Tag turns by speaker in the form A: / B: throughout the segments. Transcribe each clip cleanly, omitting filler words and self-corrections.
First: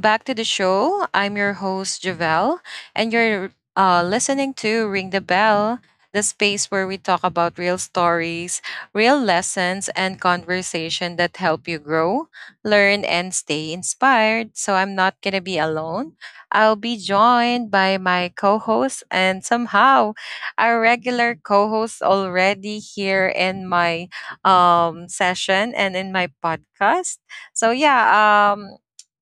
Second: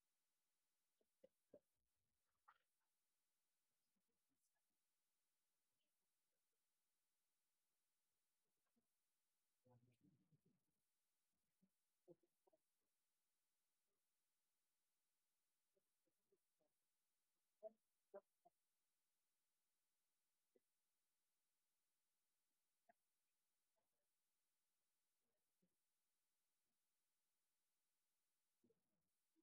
A: back to the show. I'm your host, Javel, and you're listening to Ring the Bell, the space where we talk about real stories, real lessons, and conversation that help you grow, learn, and stay inspired. So I'm not going to be alone. I'll be joined by my co host, and somehow our regular co host already here in my session and in my podcast. So yeah, um,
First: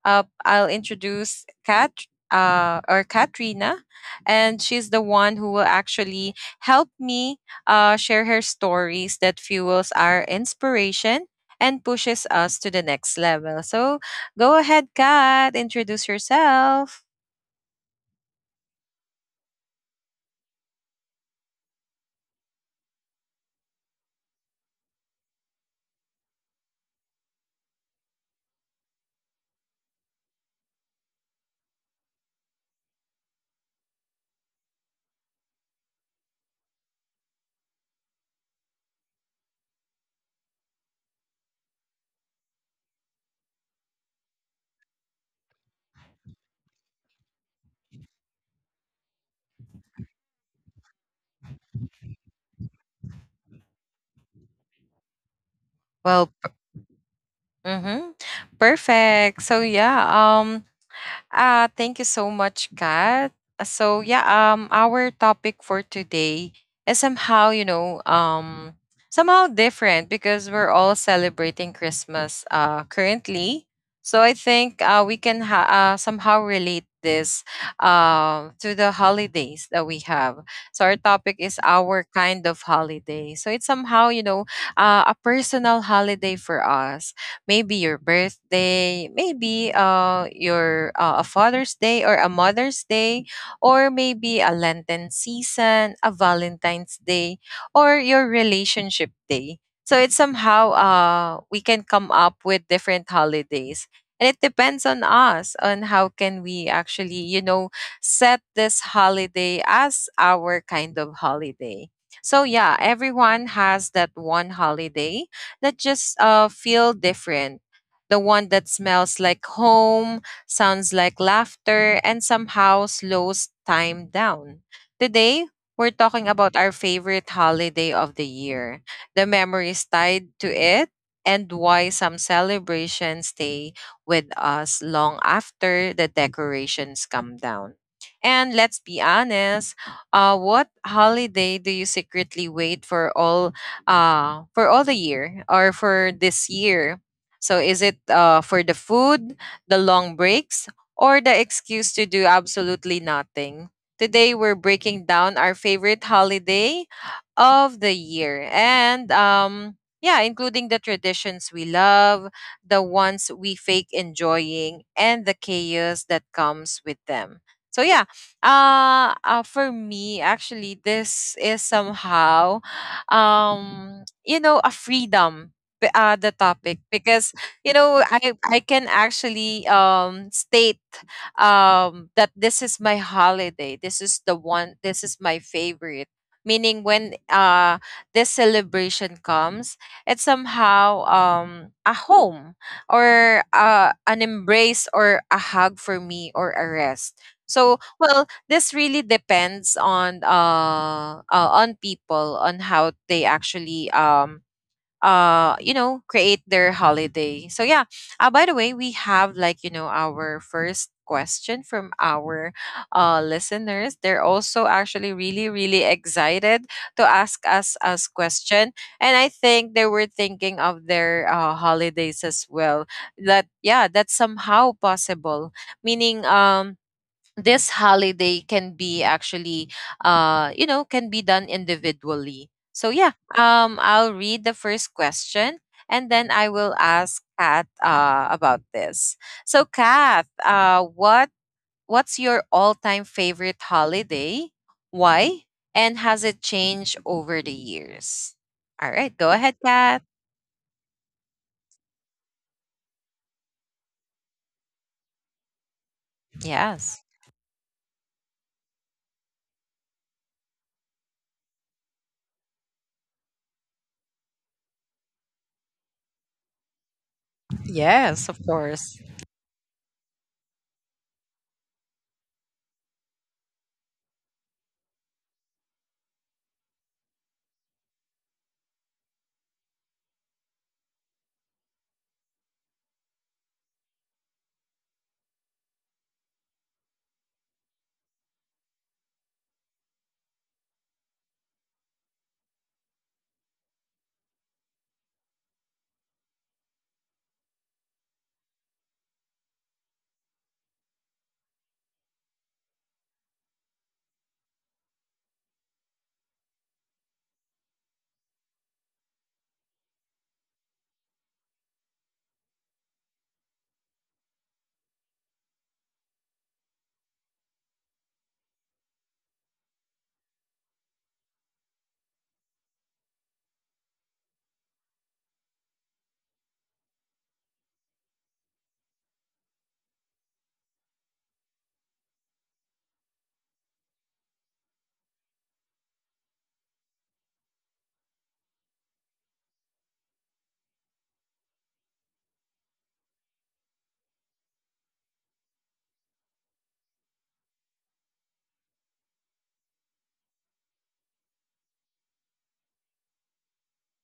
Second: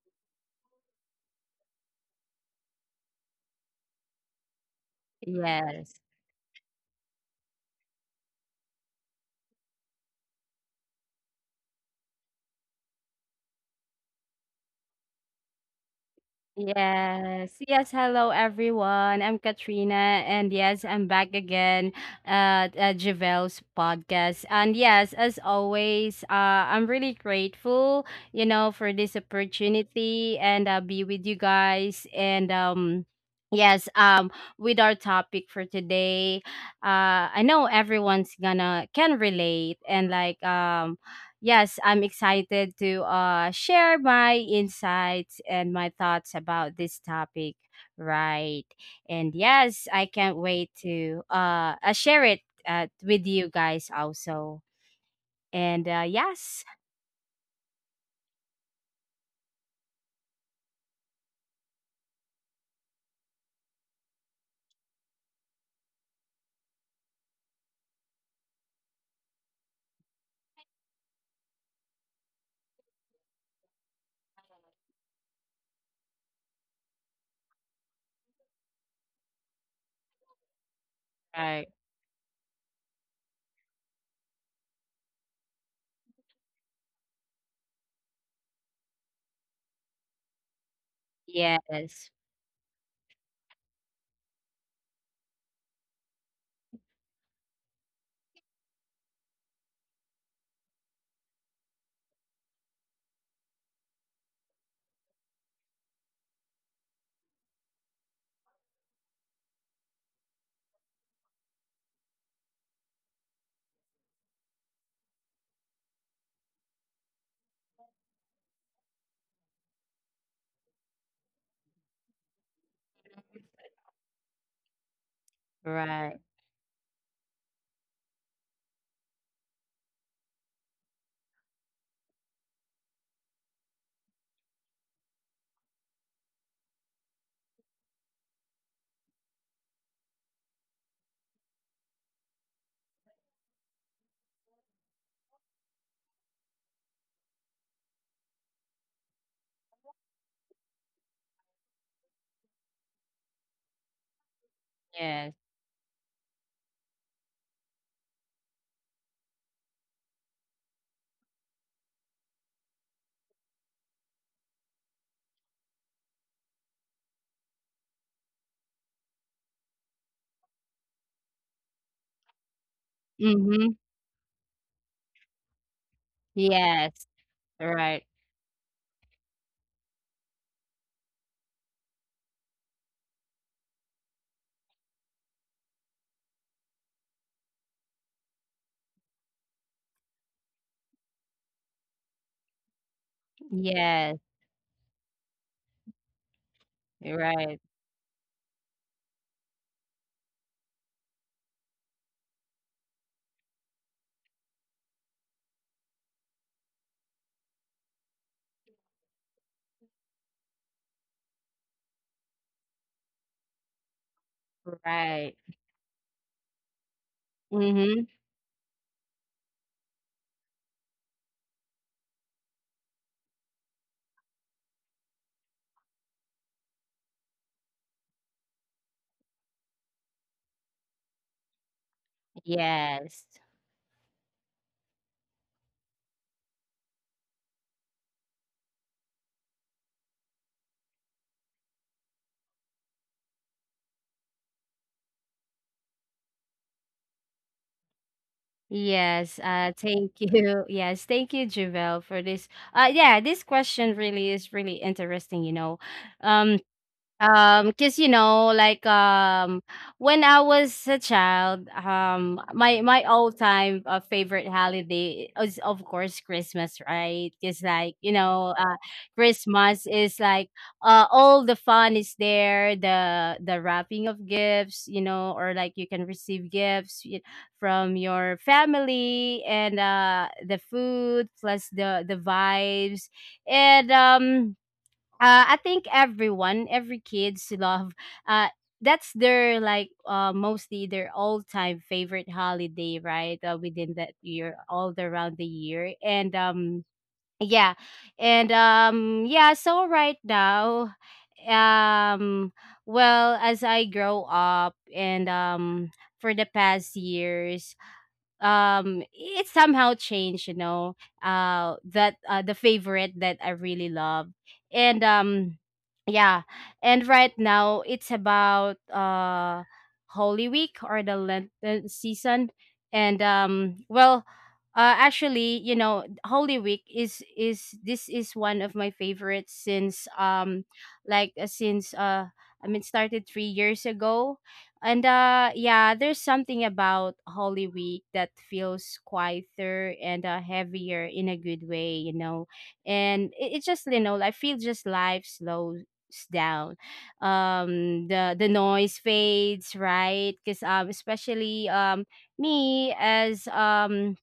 A: uh, I'll introduce Kat or Katrina, and she's the one who will
B: Yes.
A: actually help me share her stories that fuels our inspiration and pushes us to the next level. So go ahead, Kat, introduce yourself.
B: Yes. Hello, everyone. I'm Katrina. And yes, I'm back again at, Javel's podcast. And yes, as always, I'm really grateful, you know, for this opportunity and be with you guys. Yes, um, with our topic for today, I know everyone's gonna can relate and like. Yes, I'm excited to share my insights and my thoughts about this topic. Right. And yes, I can't wait to share it with you guys also. And uh,
A: Well,
B: yes.
A: mm-hmm, perfect. So yeah, um, thank you so much, Kat. So yeah, our topic for today is somehow, somehow different because we're all celebrating Christmas currently. So I think we can somehow relate this to the holidays that we have. So our topic
B: Right.
A: is our kind of holiday. So it's somehow, you know, a personal holiday for us, maybe your birthday, maybe your a Father's
B: Yes.
A: Day or a Mother's Day, or maybe a Lenten season, a Valentine's Day, or your relationship day. So it's somehow we can come up with different holidays. And it depends on us on how can we actually, you know, set this holiday as our kind of holiday. So yeah, everyone has that one holiday that just feel different. The one that smells like home, sounds like laughter, and somehow slows time down. Today,
B: Right.
A: we're talking about our favorite holiday of the year, the memories tied to it, and why some celebrations stay with us long after the decorations come down. And let's be honest, what holiday do you secretly wait for all the year, or for this year? So is it for the food, the long breaks, or the excuse to do absolutely nothing? Today we're breaking
B: Yes.
A: down our favorite holiday of the year and yeah, including the traditions we love, the ones we fake enjoying, and the chaos that comes with them. So yeah, for me actually this is somehow
B: Mm-hmm.
A: you know a freedom, the topic,
B: Yes.
A: because you
B: Right.
A: know i i can actually state that this is my holiday, this is my favorite, meaning when this celebration comes, it's somehow a home, or
B: Yes.
A: an embrace, or a hug for me, or a rest.
B: Right.
A: So well, this really depends on people, on how they actually you know create their holiday. So yeah, by the way, we have like, you know, our first question from our listeners. They're also
B: Right.
A: actually really really excited to ask
B: Mm-hmm.
A: us question, and I think they were thinking of their holidays as well, that yeah, that's somehow possible, meaning this holiday can be actually you know can be done individually. So
B: Yes.
A: yeah, I'll read the first question and then I will ask Kat about this. So Kat, uh, what's your all-time favorite holiday, why, and has it changed over the years? All right,
B: Yes,
A: go ahead,
B: thank
A: Kat.
B: you. Yes, thank you, Javel, for this. Yeah, this question really is really interesting, you know. Um,
A: Yes.
B: Cause you know, like when I was a child, my all time favorite holiday is of course Christmas, right? Cause like you
A: Yes, of
B: know,
A: course.
B: Christmas is like all the fun is there, the wrapping of gifts, you know, or like you can receive from your family and the food plus the vibes and I think everyone, every kids love. Uh, that's their like mostly their all-time favorite holiday, right? Within that year, all around the year, and yeah, yeah. So right now, um, well, as I grow up, and for the past years, it somehow changed, you know, that the favorite that I really love. and um yeah and right now it's about holy week or the lenten season. And well Actually, you know, holy week is this is one of my favorites since like since I mean started 3 years ago. And yeah, there's something about Holy Week that feels quieter and heavier in a good way, you know. And it just you know, I feel just life slows down. The noise fades, right? Cuz especially me as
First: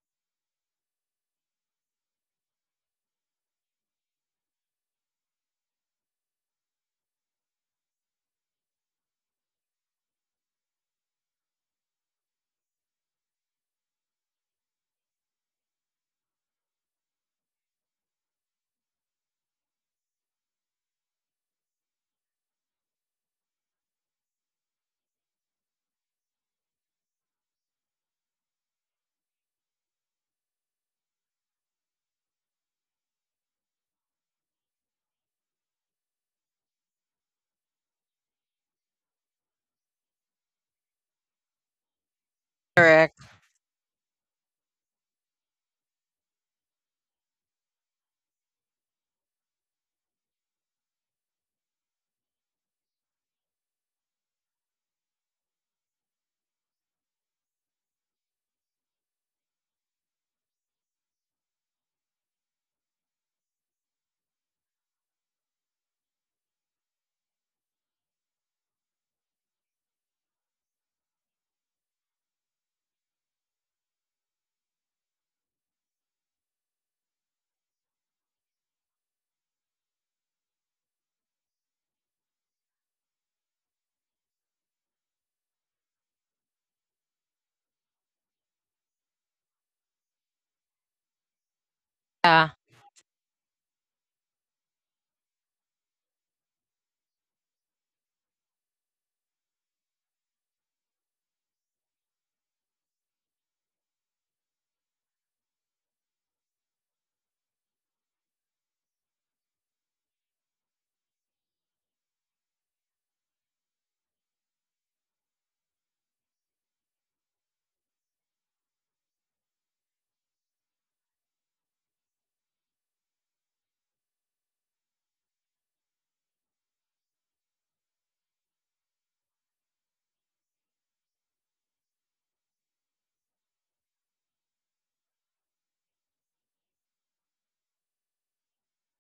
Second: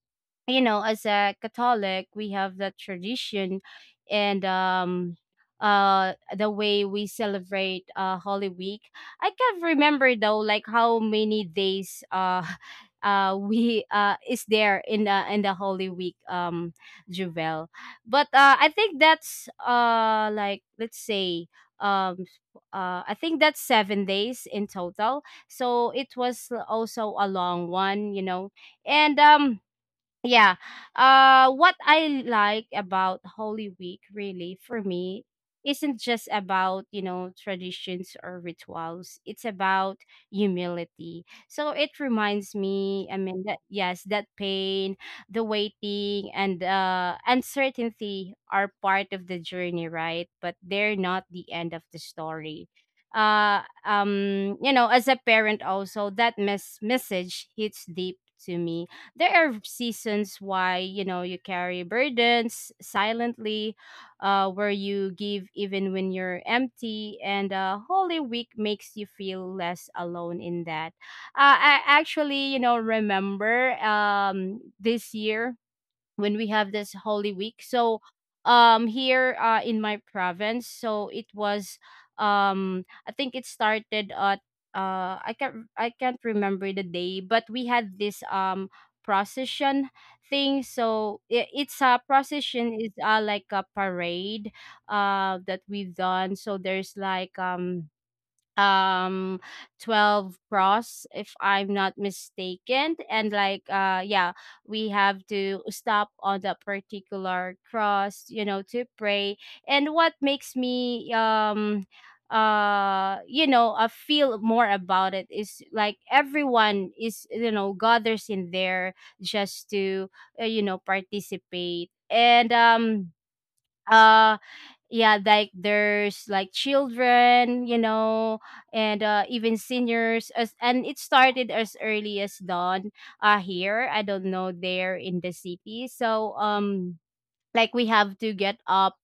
B: you know as a catholic, we have that tradition. And the way we celebrate holy week, I can't remember though like how many days we is there in the holy week juvel, but I think that's like let's say um I think that's 7 days in total. So it was also a long one, you know. And yeah. What I like about Holy Week really for me isn't just about, you know, traditions or rituals. It's about humility. So it reminds me, I
A: Correct.
B: mean that yes, that pain, the waiting and uncertainty are part of the journey, right? But they're not the end of the story. You know, as a parent also that message hits deep to me. There are seasons why you know you carry burdens silently, where you give even when you're empty, and holy week makes you feel less alone in that. I actually, you know, remember this year when we have this holy week. So here in my province, so it was I think it started at I can't remember the day, but we had this procession thing. So it's a
A: Yeah.
B: procession is like a parade that we've done. So there's like um 12 cross if I'm not mistaken, and like yeah we have to stop on that particular cross, you know, to pray. And what makes me you know feel more about it is like everyone is you know gathers in there just to you know participate and uh, yeah, like there's like children, you know, and even seniors as and it started as early as dawn here, I don't know there in the city. So like we have to get up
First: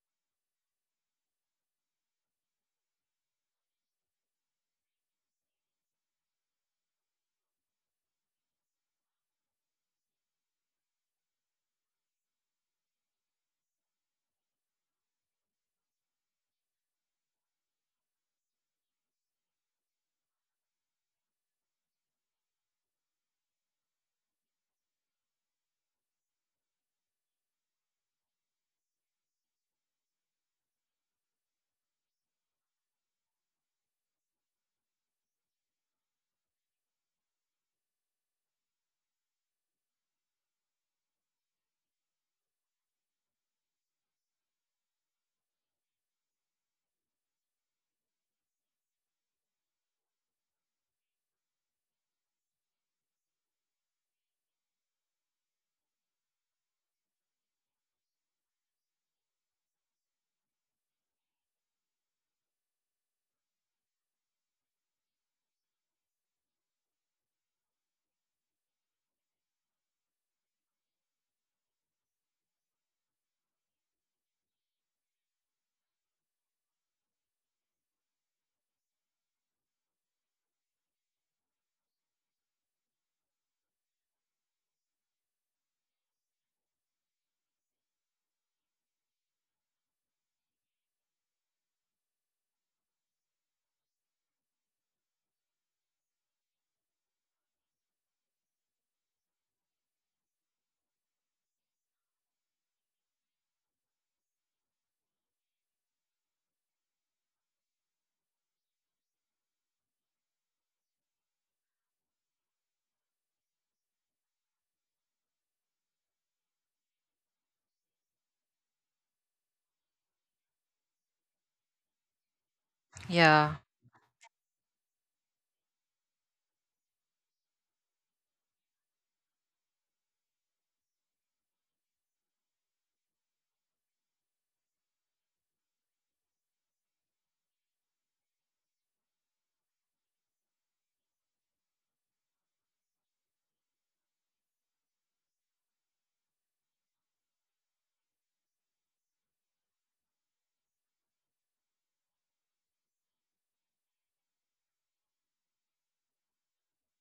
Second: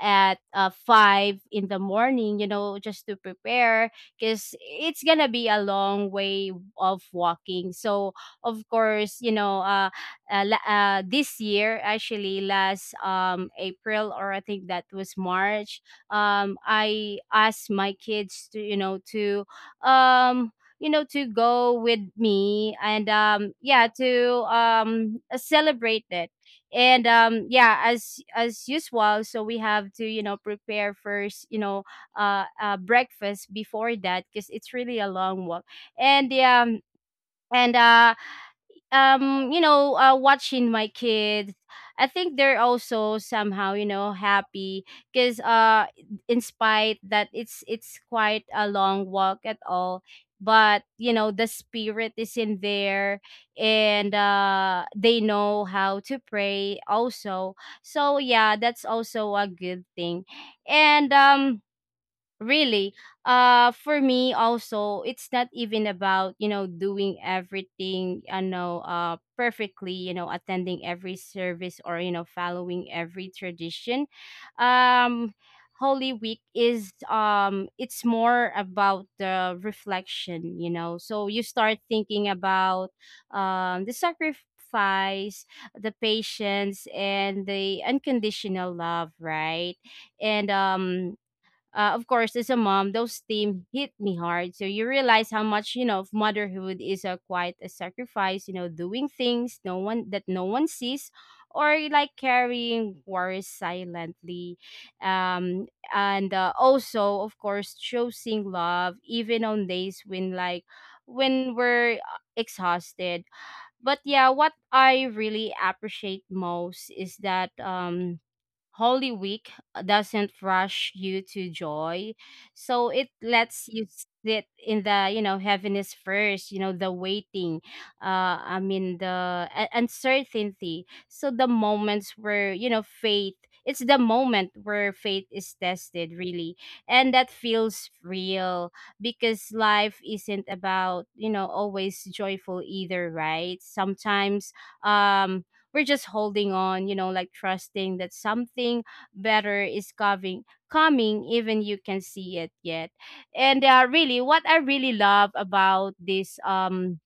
B: at five in the morning, you know, just to prepare because it's gonna be a long way of walking. So of course you know this year actually last april or I think that was march, I asked my kids to you know to um you know to go with me and yeah to celebrate it. And yeah as usual, so we have to you know prepare first you know breakfast before that because it's really a long walk. And yeah and you know watching my kids, I think they're also somehow you know happy because in spite that it's quite a long walk at all, but you know the spirit is in there, and they know how to pray also. So yeah that's also a good thing. And really, for me also it's not even about you know doing everything I know perfectly, you know, attending every service or you know following every tradition. Um holy week is it's more about the reflection, you know, so you start thinking about the sacrifice, the patience and the unconditional love, right? And of course, as a mom, those themes hit me hard. So you realize how much you know of motherhood is a quite a sacrifice. You know, doing things no one that no one sees, or like carrying worries silently, um, and also of course choosing love even on days when like when we're exhausted. But yeah, what I really appreciate most is that Holy Week doesn't rush you to joy. So it
A: Yeah.
B: lets you sit in the, you know, heaviness first, you know, the waiting, I mean, the uncertainty. So the moments where, you know, faith, it's the moment where faith is tested, really. And that feels real because life isn't about, you know, always joyful either, right? Sometimes, um, we're just holding on, you know, like trusting that something better is coming, coming even you can see it yet. And really, what I really love about this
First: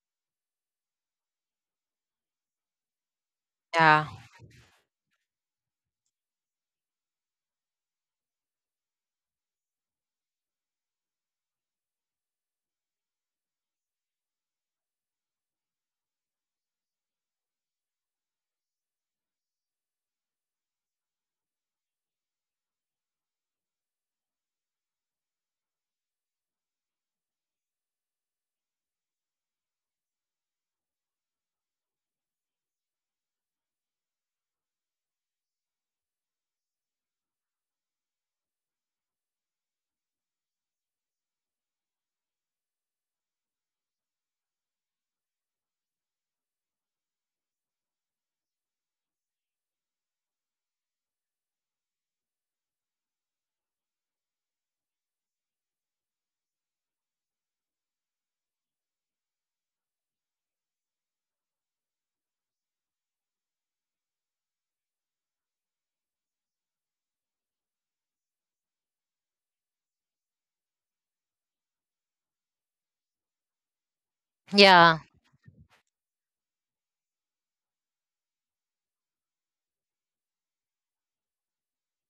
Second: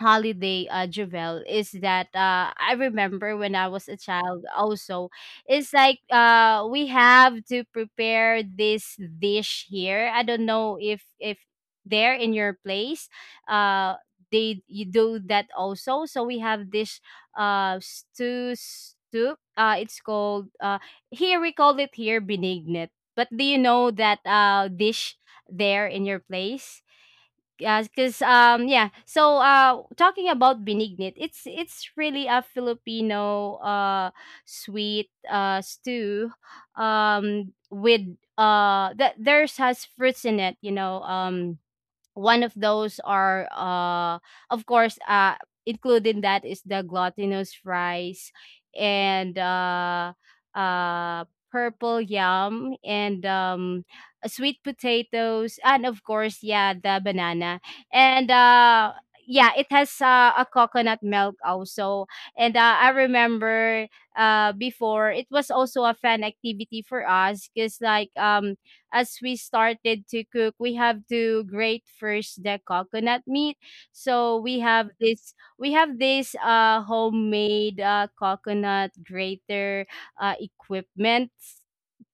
B: holiday Javel is that I remember when I was a
A: Yeah.
B: child also, it's like we have to prepare this dish here, I don't know if there in your place uh they you do that also. So we have this stew soup, it's called here we call it here benignet, but do you know that dish there in your place? Yeah, because yeah. So talking about benignit, it's really a Filipino sweet stew with that theirs has fruits in it, you know. One of those are of course including that is the glutinous rice, and uh purple yam and sweet potatoes and of course yeah the banana. And yeah it has a coconut milk also. And I remember before it was also a fun activity for us because like as we started to cook, we have to grate first the coconut meat. So we have
A: Yeah.
B: this we have this homemade coconut grater equipment.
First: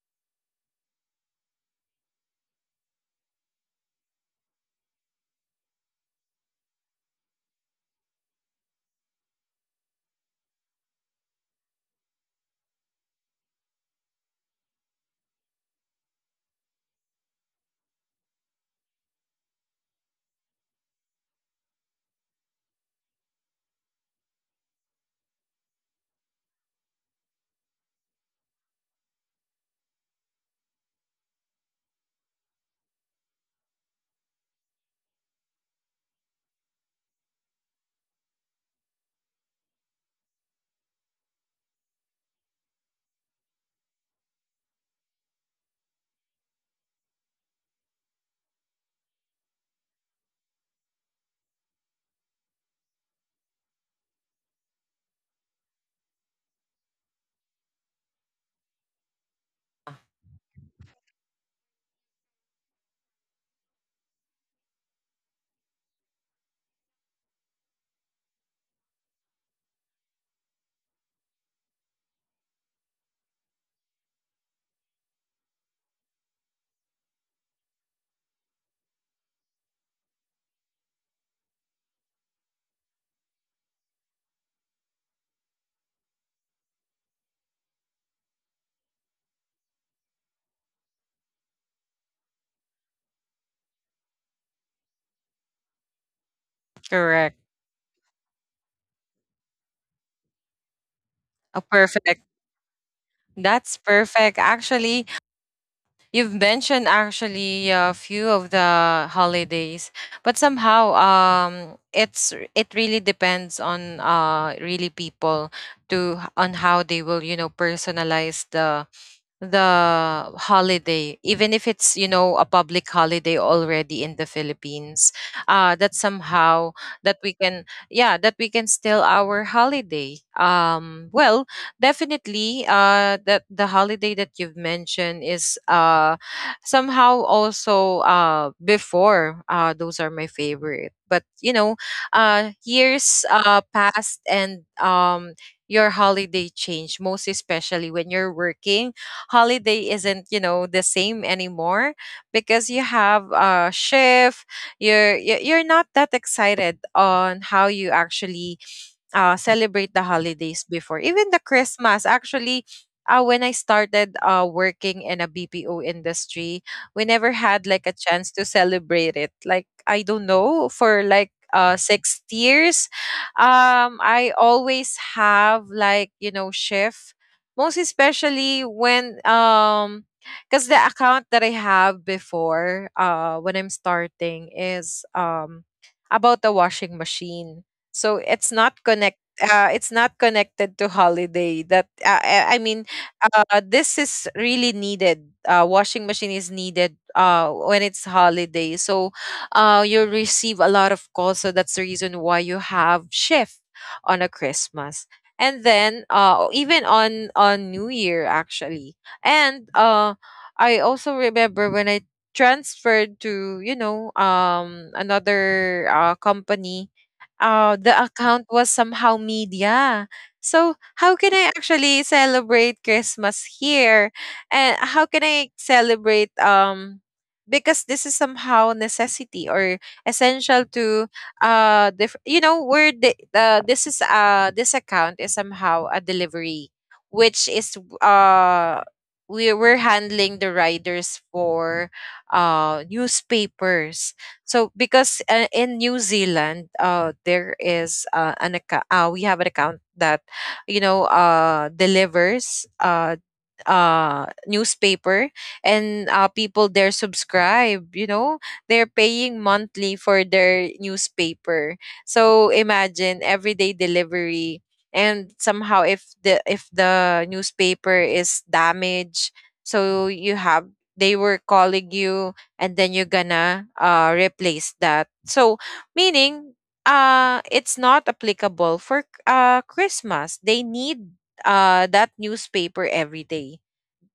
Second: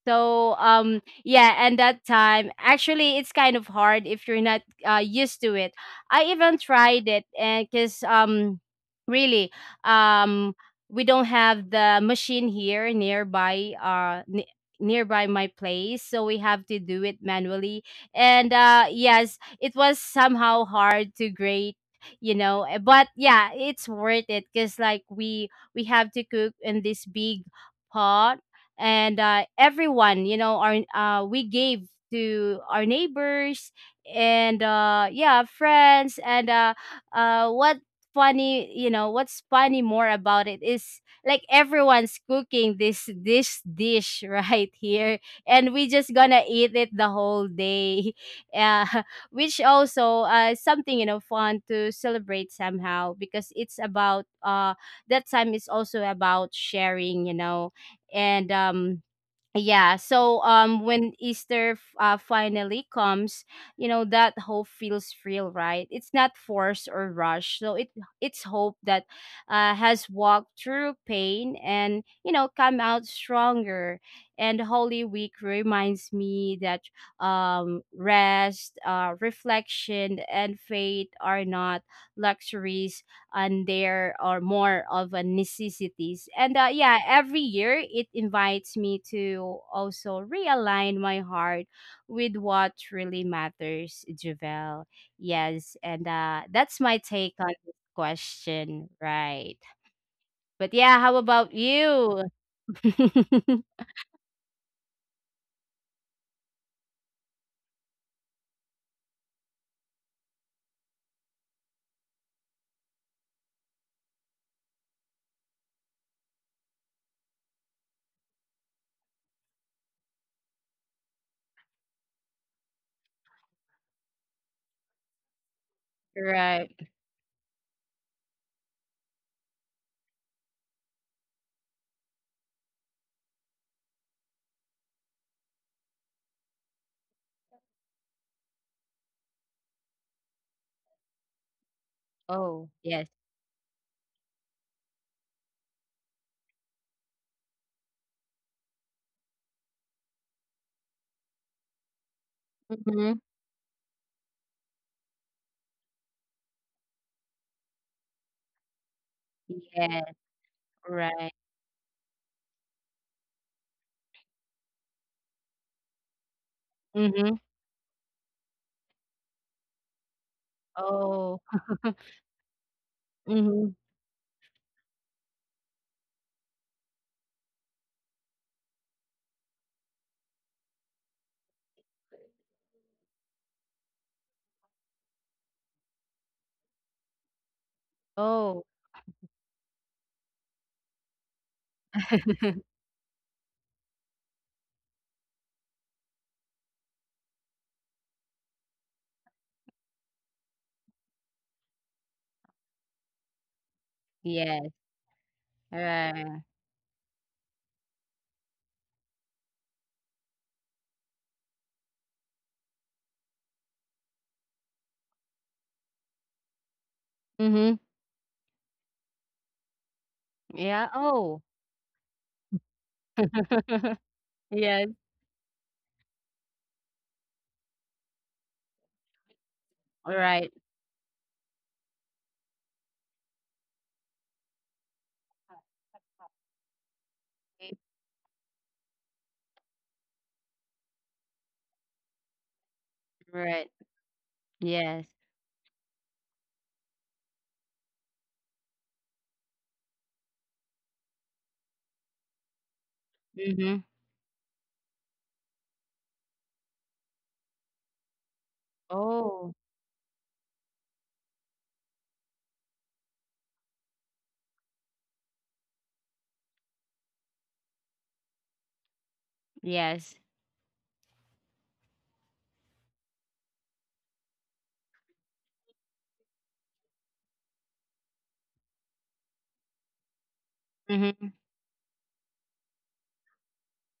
B: So yeah, and that time actually it's kind of hard if you're not used to it. I even tried it and cuz really um we don't have the machine here nearby nearby my place, so we have to do it manually. And yes it was somehow hard to grate, you know eh, but yeah it's worth it because like we have to cook in this big pot. And everyone you know our we gave to our neighbors, and yeah friends and what funny, you know what's funny more about it is like everyone's cooking this dish right here, and we just gonna eat it the whole day. uh, which also is something, you know, fun to celebrate somehow because it's about that time is also about sharing, you know. And yeah so when easter finally comes, you know that hope feels real, right? It's not forced or rushed, so it's hope that has walked through pain and you know come out stronger. And holy week reminds me that rest reflection and faith are not luxuries, and there are more of a necessities. And yeah every year it invites me to also realign my heart with what really matters, javel. Yes, and that's my take
A: Correct.
B: on this question, right? But yeah, how about
A: Oh,
B: you?
A: perfect. That's perfect. Actually, you've mentioned actually a few of the holidays, but somehow it's it really depends on really people, to on how they will, you know, personalize the holiday, even if it's, you know, a public holiday already in the Philippines, that somehow,
B: Right.
A: that we can, yeah, that we can still our holiday. Well, definitely, that the holiday that you've mentioned is somehow also, before, those are my favorite. But you know,
B: Oh yes.
A: years passed, and your holiday change, most especially when you're working. Holiday isn't, you know, the same anymore, because you have
B: Mm-hmm.
A: a shift. You're not that excited on how you actually celebrate the
B: Yes.
A: holidays before, even the
B: Right.
A: Christmas. Actually, when I started working in a BPO industry, we
B: Mm-hmm.
A: never had like a chance to celebrate it. Like, I don't know, for like
B: Oh.
A: 6 years,
B: Mm-hmm.
A: I always have like, you know, shift, most especially when. Because the account that I have before, when I'm starting is about the washing machine. So it's
B: Oh.
A: not connect it's not connected to holiday that I mean, this is really needed. Washing machine is needed when it's holiday, so you'll receive a lot of calls. So that's the reason why you have shift on a
B: Yes.
A: Christmas, and then
B: Right.
A: even on new year, actually. And I also remember when I transferred to, you know, another company.
B: Mm-hmm.
A: The account was somehow media. So
B: Yeah,
A: how can I
B: oh.
A: actually celebrate Christmas here? And
B: Yes.
A: how can I celebrate because this is somehow necessity or
B: All
A: essential
B: right.
A: to you know we're the this is this account is somehow a delivery, which is uh we we're handling the riders for
B: Right.
A: newspapers. So
B: Yes.
A: because in New Zealand, there is an account. We have an account that, you know, delivers
B: Mhm.
A: newspaper, and people there subscribe. You know, they're paying
B: Oh,
A: monthly for their newspaper. So imagine everyday delivery. And somehow, if the newspaper is damaged, so
B: yes.
A: you have, they were calling you, and then you're gonna replace that. So meaning it's not applicable for Christmas. They need
B: Mhm.
A: that newspaper every day.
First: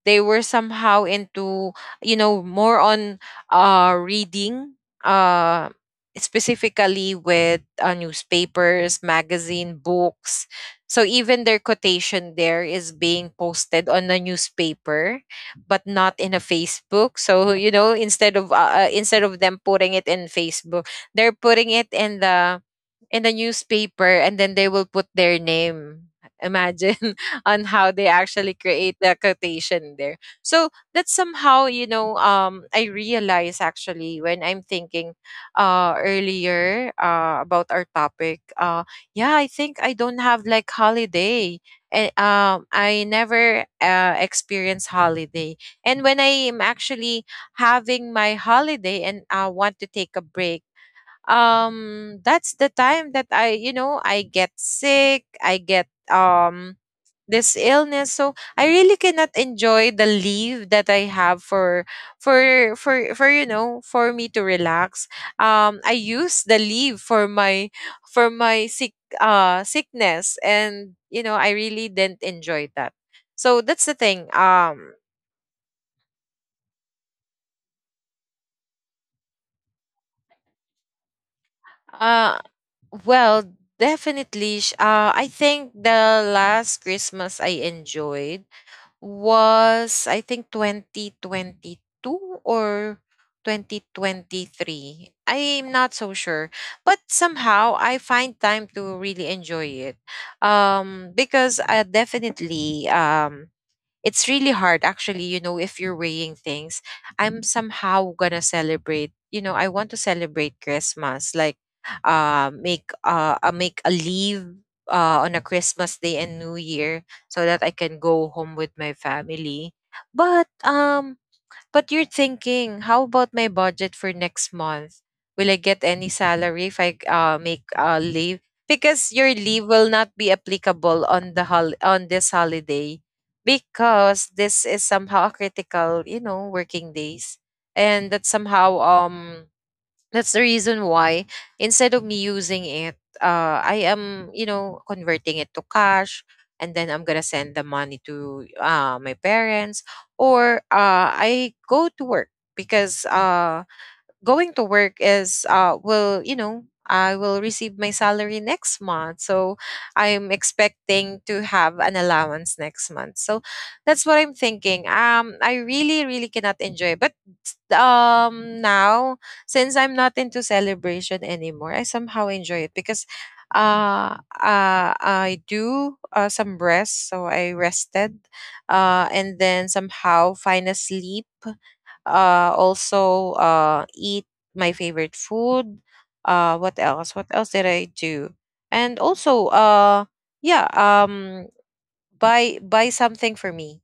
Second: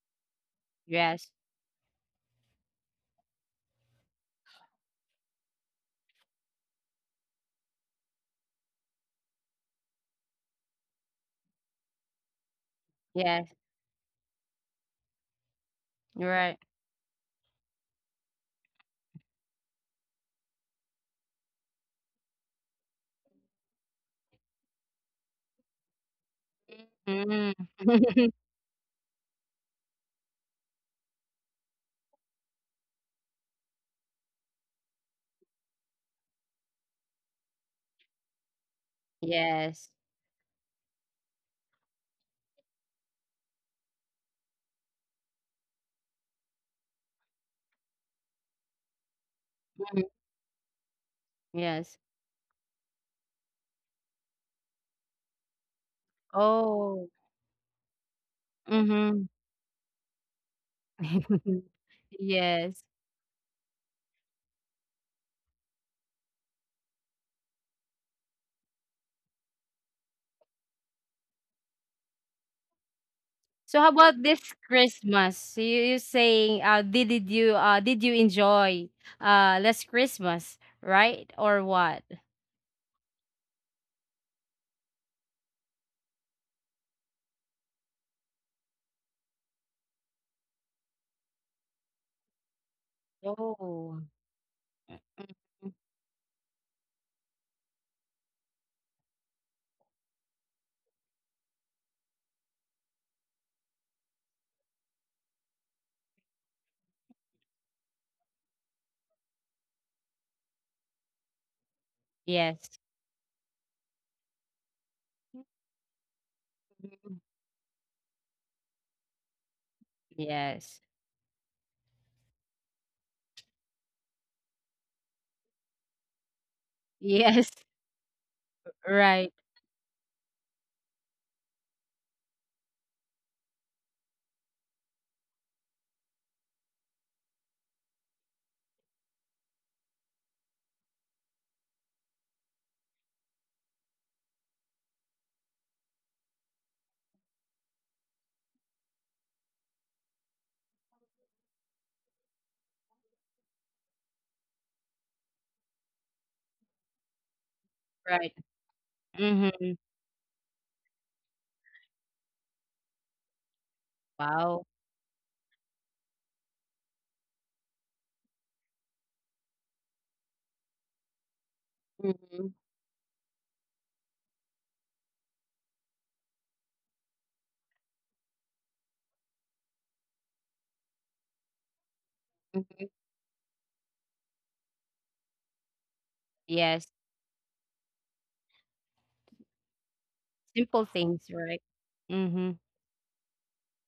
A: They were somehow
B: Yes,
A: into, you know, more on reading, uh specifically with newspapers, magazine, books. So even their quotation there is being
B: yes,
A: posted on a newspaper, but not in a
B: right.
A: Facebook. So you know, instead of them putting it in Facebook, they're putting it in the newspaper, and then they will put their name. Imagine
B: Mhm.
A: on how they actually create the quotation there. So that's somehow, you know, I realize actually when I'm thinking earlier about our topic, yeah, I
B: Yes.
A: think I don't have like holiday. And I never experience holiday. And when I am actually having my holiday and I want
B: Mhm.
A: to take a break,
B: Yes.
A: that's the time that I, you know, I get sick, I get
B: Oh,
A: this illness. So I really
B: mhm.
A: cannot enjoy the leave that I have
B: Yes.
A: for, you know, for me to relax. I use the leave for my for my sick sickness, and you know, I really didn't enjoy that. So
B: So how
A: that's the
B: about
A: thing.
B: this Christmas? So you saying, did you, did you enjoy, last Christmas, right? Or what?
A: Uh well, definitely, I think the last Christmas I enjoyed was, I think, 2022 or
B: Oh.
A: 2023. I'm not so sure, but somehow I find time to really enjoy it. Because I definitely it's really hard actually, you know, if you're weighing things. I'm somehow gonna celebrate, you know, I want to celebrate Christmas, like
B: Yes.
A: make a leave on a Christmas day and new year so that I can go home with my family. but
B: Yes.
A: um but you're thinking, how about my budget for next month? Will I get any salary if I
B: Yes.
A: make leave? Because
B: Right.
A: your leave will not be applicable on on this holiday, because this is somehow critical, you know, working days. And that somehow that's the reason why, instead of me using it, I am, you know, converting it to cash, and then I'm gonna send the money to my parents, or I go to work, because going to work is, will, you know, I will receive my
B: Right.
A: salary next month.
B: Mm-hmm.
A: So I'm expecting to have an allowance next month. So that's what I'm
B: Wow.
A: thinking. I really, really cannot enjoy. But now, since I'm not into celebration anymore, I
B: Mm-hmm.
A: somehow enjoy it because I do some rest. So I rested and then somehow find a sleep,
B: Mm-hmm.
A: also eat my favorite food. Uh, what
B: Yes.
A: else? What else did I do? And also yeah,
B: Simple things, right? Mm-hmm.
A: buy something for me,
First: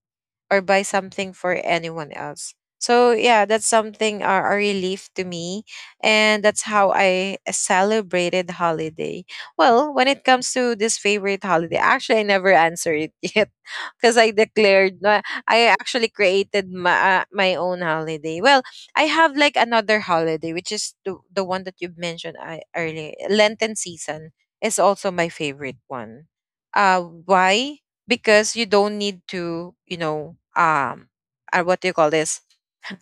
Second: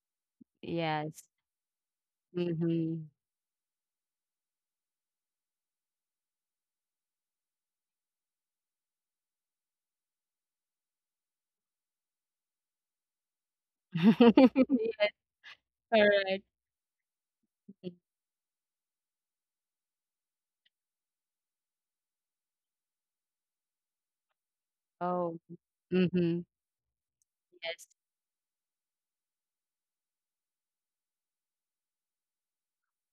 A: or buy
B: Yes.
A: something for anyone else.
B: Mm-hmm.
A: So yeah, that's something, a relief to me, and that's how I celebrated holiday. Well, when it comes to this favorite holiday, actually I never answered it yet, because I declared
B: Yes.
A: no, I
B: All
A: actually
B: right.
A: created my my own holiday. Well, I have like another holiday, which is the one that you mentioned I, earlier. Lenten season is also my
B: Oh.
A: favorite one.
B: Mm-hmm.
A: Why?
B: Yes.
A: Because you don't need to what do you call this,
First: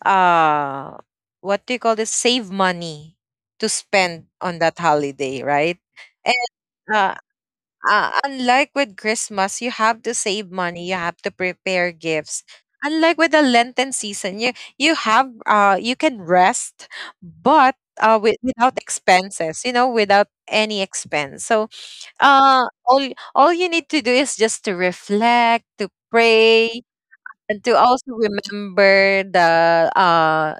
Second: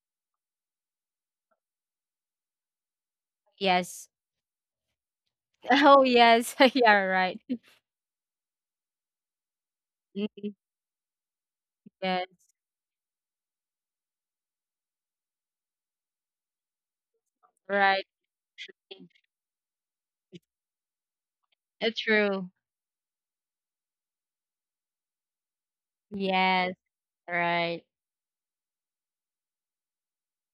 A: uh save money to
B: Yes.
A: spend on that holiday, right?
B: Oh,
A: And
B: yes. Yeah,
A: uh,
B: right.
A: unlike with Christmas, you have to save
B: Hmm.
A: money, you have to prepare
B: Yes.
A: gifts. Unlike with the Lenten season, you have you can rest. But
B: Right.
A: without expenses, you know, without any expense. So
B: True.
A: uh all all you need to do is just to reflect, to
B: Yes.
A: pray, and to
B: Right.
A: also remember the uh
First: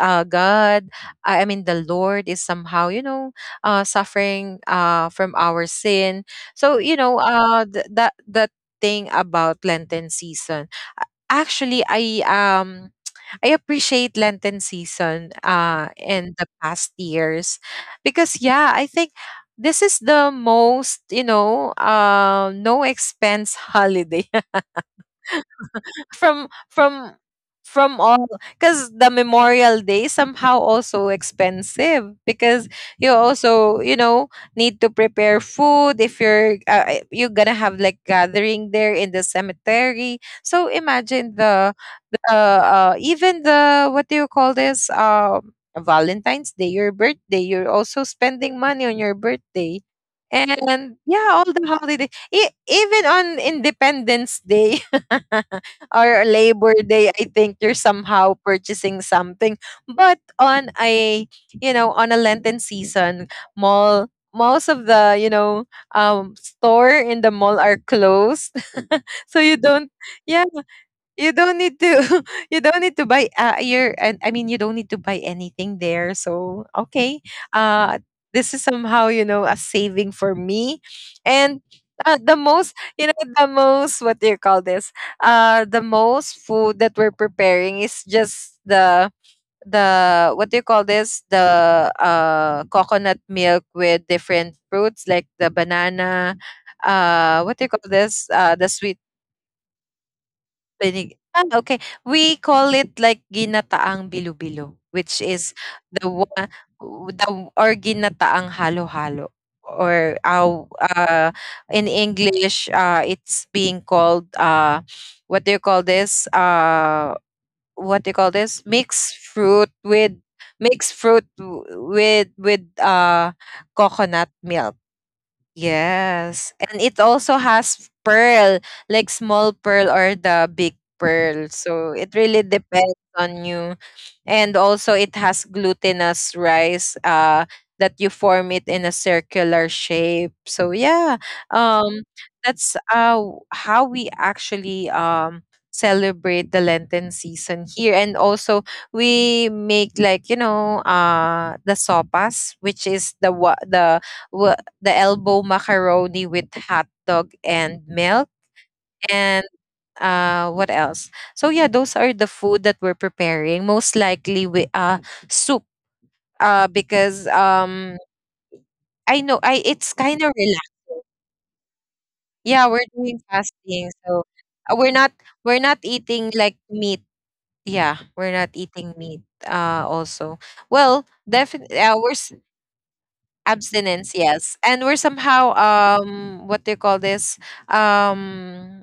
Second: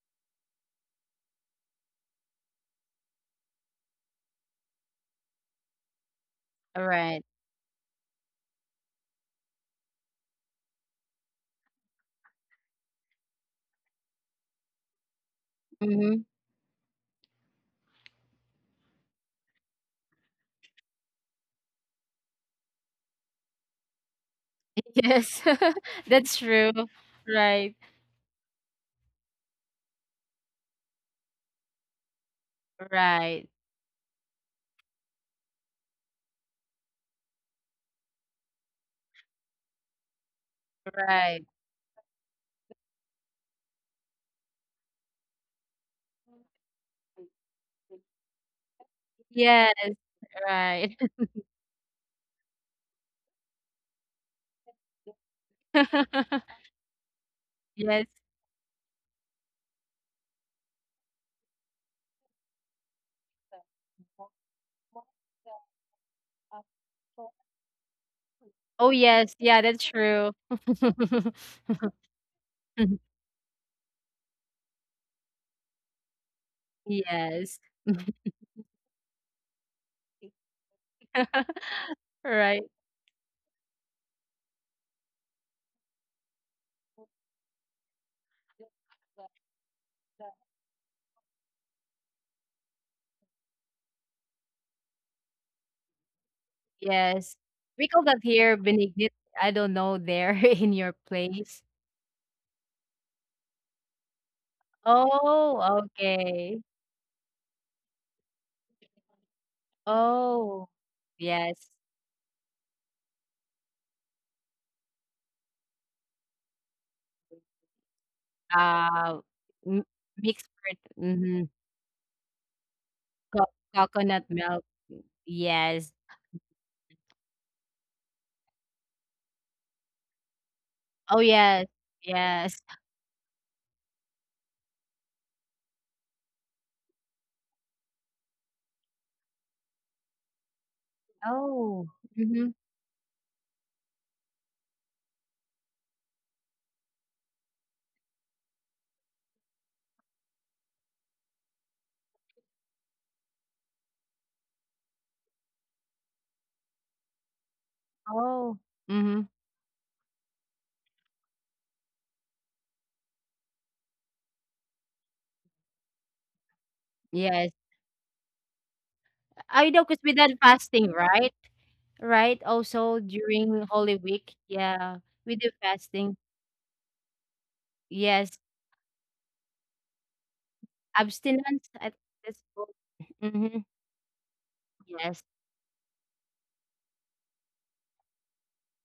A: God, I mean, the Lord is somehow, you know, suffering from our sin. So,
B: All
A: you know,
B: right.
A: that thing about Lenten season. Actually, I appreciate Lenten season
B: Mm-hmm.
A: in the past years because, yeah, I think this is the most, you know, no expense holiday
B: Yes. That's
A: from
B: true.
A: from
B: Right.
A: from all. Because the Memorial Day somehow also expensive because you
B: Right.
A: also, you know, need to prepare food if you're you're gonna have like gathering there in the cemetery. So imagine
B: Right.
A: the uh, even the, what do you call this, Valentine's Day, your birthday. You're also spending money on your
B: Yes,
A: birthday,
B: right.
A: and yeah, all the holiday, even on Independence Day or Labor Day, I think you're
B: Yes.
A: somehow purchasing something. But on a Lenten season, mall, most of the, you know, store in the mall are closed.
B: Oh, yes.
A: So
B: Yeah,
A: you
B: that's
A: don't
B: true.
A: yeah, you don't need to you don't need to buy, your and I mean, you don't need to buy anything there. So, okay.
B: Yes.
A: Uh this is somehow, you know, a saving for me. And the
B: Right.
A: most, you know, the most, what do you call this? The most food that we're preparing is just the what do you call this? The coconut milk with different fruits like the banana,
B: Yes.
A: what do you call
B: We call
A: this?
B: that here
A: The sweet
B: benignit. I don't know there in your
A: Binig, ah,
B: place.
A: okay. We call it like ginataang bilo-bilo, which is
B: Oh,
A: the one,
B: okay.
A: the, or ginataang halo-halo, or
B: Oh,
A: aw
B: yes.
A: in English, it's being called, what do you call this?
B: Uh,
A: Mixed fruit
B: m-
A: with
B: Mixed
A: mixed fruit
B: fruit.
A: w- with
B: Co Coconut
A: coconut
B: milk.
A: milk.
B: Yes.
A: Yes, and it also has pearl, like small pearl or the big
B: Oh,
A: pearl.
B: yes,
A: So it really
B: yes.
A: depends on you, and also it has glutinous rice that you form it in a circular shape. So yeah,
B: Oh,
A: um
B: mhm.
A: that's how we actually celebrate the Lenten season here. And also we make like, you know, the sopas, which is the wa- the elbow macaroni with hot dog and milk.
B: Oh, mhm.
A: And what else? So yeah, those are the food that we're preparing, most likely with soup,
B: Yes.
A: because I know,
B: I know,
A: I
B: because
A: it's
B: with that
A: kind of
B: fasting,
A: relaxed.
B: right? Right,
A: Yeah, we're
B: also
A: doing
B: during
A: fasting.
B: Holy
A: So
B: Week,
A: uh,
B: yeah,
A: we're not
B: we do
A: we're not
B: fasting.
A: eating like meat. Yeah,
B: Yes,
A: we're not eating meat. Also, well,
B: abstinence,
A: definitely,
B: I think that's called. Mhm,
A: abstinence, yes. And we're
B: yes,
A: somehow, what do you call this? um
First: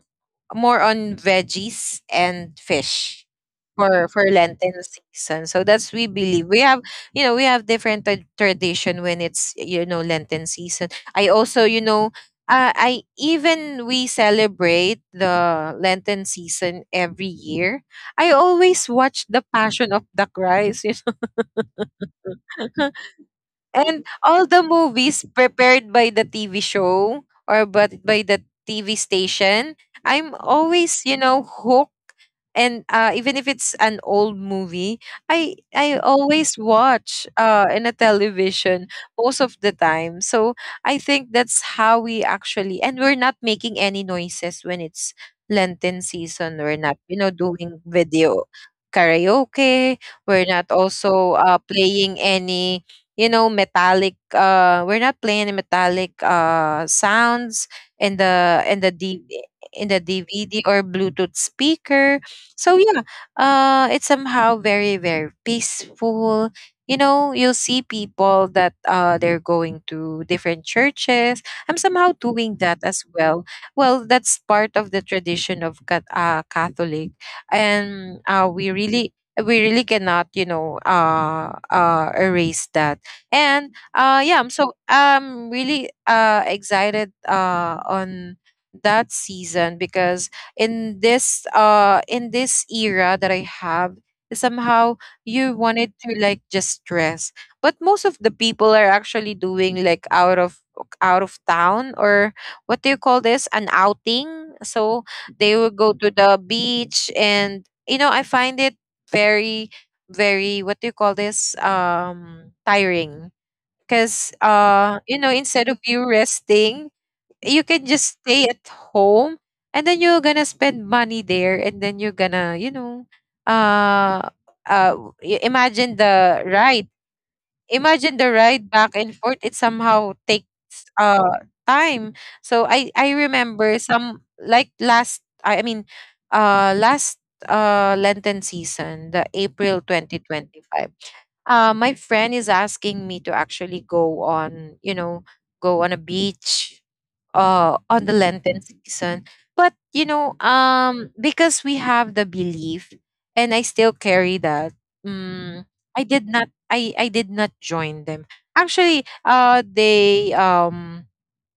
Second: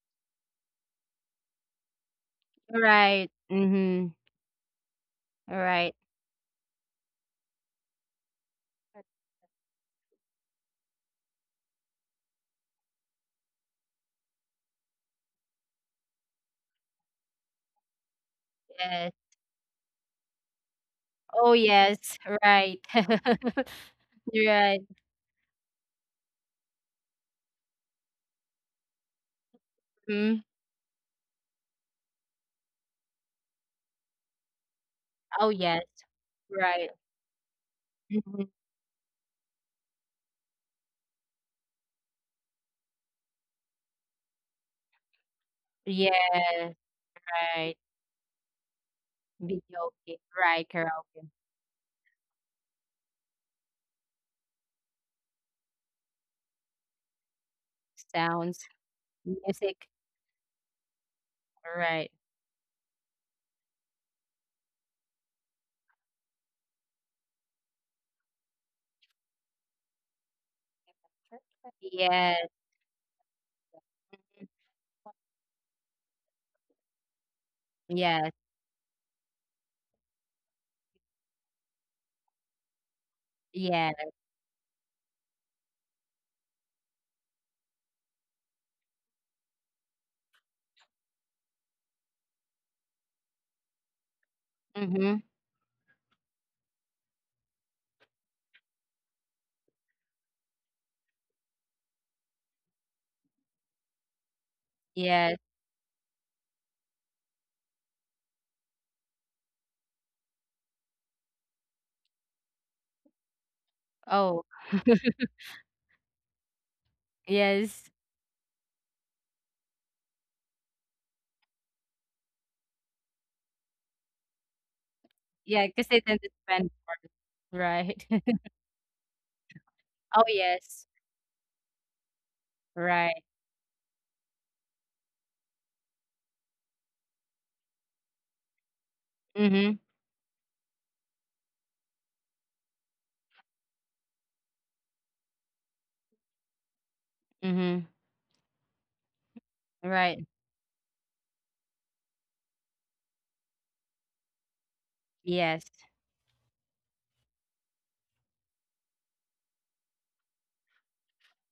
A: More on veggies and fish
B: right.
A: for
B: Mhm,
A: Lenten season. So that's
B: right.
A: we believe. We have, you know, we have different tradition when it's, you know, Lenten season. I also, you know, I even we celebrate the Lenten season every year. I always
B: Yes.
A: watch the Passion of the Christ, you know.
B: Oh, yes, right.
A: And all the
B: Right.
A: movies prepared by the TV show or but by the TV station, I'm
B: Mhm.
A: always, you know, hooked. And even if it's an old movie, I
B: Oh, yes,
A: I always
B: right.
A: watch in a
B: Mhm.
A: television, most of the time. So I think that's how we actually, and we're not making any noises when it's Lenten season.
B: Yes.
A: We're not, you know,
B: Right.
A: doing video
B: Video
A: karaoke.
B: game.
A: We're
B: Right.
A: not
B: Karaoke.
A: also playing any you know metallic we're not playing the metallic sounds in
B: Sounds,
A: the
B: music.
A: in the DVD or Bluetooth
B: Right.
A: speaker. So yeah, it's somehow very, very peaceful. You know, you'll see people that they're going to different churches. I'm somehow
B: Yes.
A: doing that as well. Well, that's part of the tradition of Catholic, and
B: Yes.
A: we really, we really cannot, you know, erase that. And
B: Yes.
A: yeah, I'm really excited on that season because in this era that I have, somehow
B: Mm-hmm.
A: you wanted to like just dress. But most of the people are actually doing like out of town, or, what do you call this, an outing. So
B: Yes.
A: they will go to the beach, and you know, I find it very, very, what do you call this, tiring, because
B: Oh,
A: you know, instead of you resting, you can
B: yes.
A: just stay at home, and then you're gonna spend money there, and then you're gonna, you know, uh uh y-
B: Yeah, because they
A: imagine
B: tend to
A: the
B: spend
A: ride
B: more. Right.
A: imagine the ride back and forth. It somehow
B: Oh, yes.
A: takes uh time. So I
B: Right.
A: remember, some like last I mean, last Lenten season, the
B: Mm-hmm.
A: April 2025, my friend is asking me to actually go on a beach
B: Mm-hmm.
A: on the Lenten season. But, you
B: Right.
A: know, because we have the belief, and I still carry that,
B: Yes.
A: um, I did not join them. Actually, they,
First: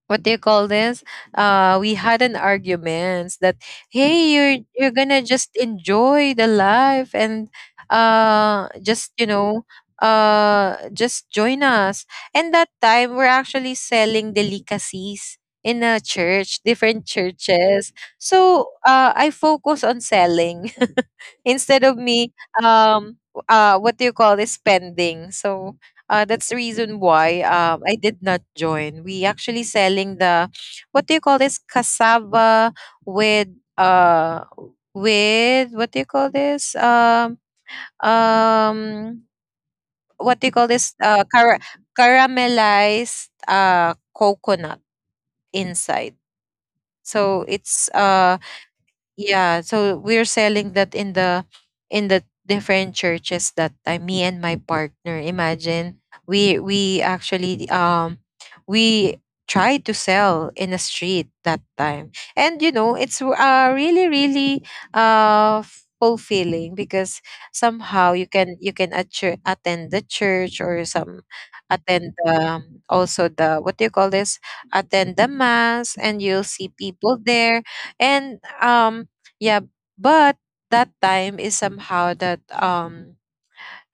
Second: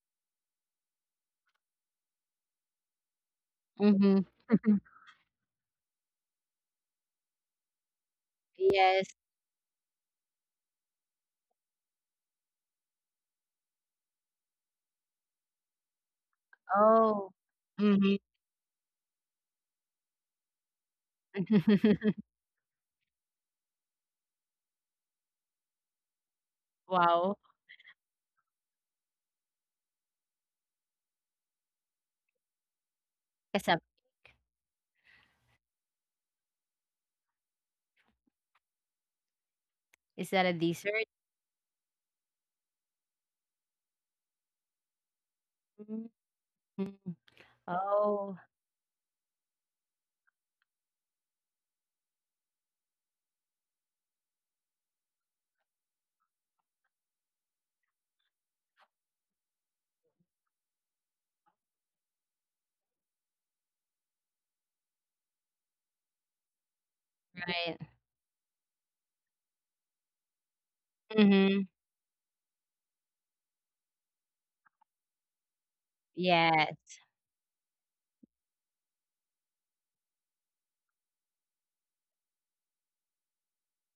A: what do you call this? We had an arguments that,
B: Mm-hmm.
A: hey, you're gonna just enjoy the life, and
B: Yes.
A: just you know just join us. And that time we're actually selling delicacies in a church, different
B: Oh.
A: churches. So I focus on selling instead of
B: Mm-hmm.
A: me, um what do you call this, spending. So that's the reason
B: Wow.
A: why, I did not join. We actually selling the, what do you call this, cassava with
B: Kasab.
A: uh what do you call this, um
B: Is that
A: what
B: a
A: do you call this,
B: dessert?
A: caramelized coconut
B: Mm-hmm.
A: inside. So it's
B: Oh.
A: yeah, so we're selling that in the different churches that time. Me and my partner, imagine, we actually we tried to sell in a street that time. And you know, it's really, really uh fulfilling because
B: Right.
A: somehow you can attend the church, or some
B: Mm-hmm.
A: attend, also the, what do you call this, attend the mass, and you'll see
B: Yes.
A: people there. And yeah, but that time is somehow that, um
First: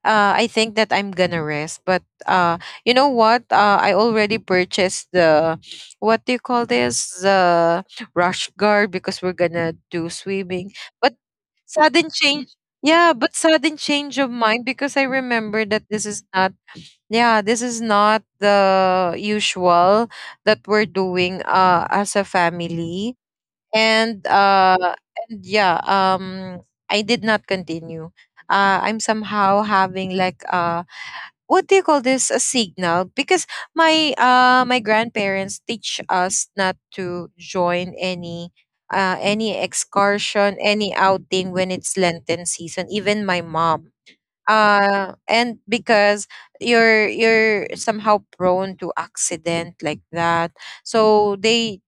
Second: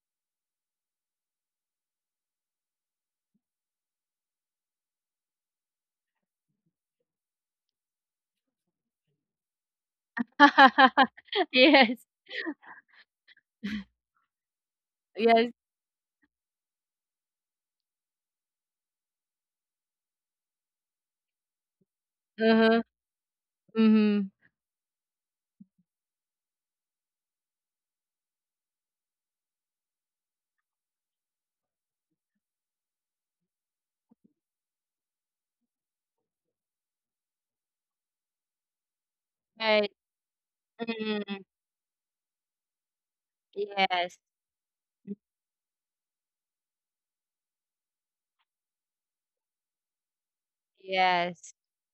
A: uh I think that I'm gonna rest. But you know what? I already purchased the, what do you call this, the rush guard, because we're gonna do swimming. But
B: Yes,
A: sudden change, yeah, but sudden change of mind, because I
B: yes.
A: remember that this is not, yeah, this is not the usual that we're doing as a
B: Uh-huh.
A: family.
B: Mhm.
A: And uh and yeah, I did not continue. I'm somehow having like, what do you call this, a signal, because my grandparents teach us not to join any
B: Right.
A: excursion, any
B: Mm.
A: outing when it's Lenten season, even my mom.
B: Yes. Yes.
A: And because you're somehow prone to accident like that. So
B: Yes.
A: they,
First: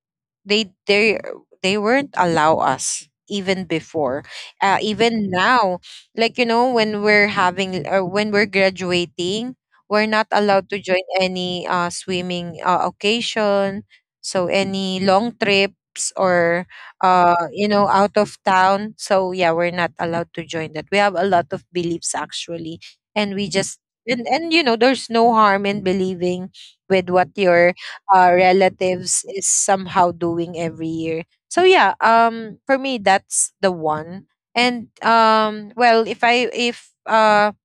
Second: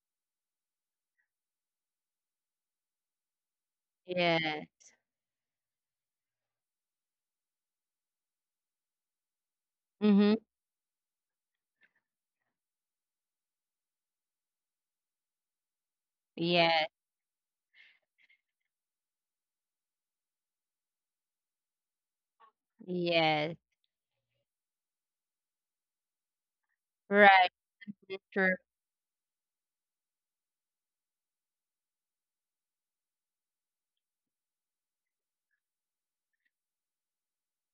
A: they they they weren't allow us even before,
B: Yeah.
A: even now. Like, you know, when we're having when we're graduating, we're not
B: Mhm.
A: allowed to join any swimming occasion, so any long trips, or,
B: Yes.
A: you know, out of town. So yeah, we're not allowed to join that. We have a lot of beliefs actually, and we
B: Yes.
A: just, and you know, there's no harm in believing with what
B: Right.
A: your,
B: True.
A: relatives is somehow doing every year. So yeah, for me, that's the one. And well, if I if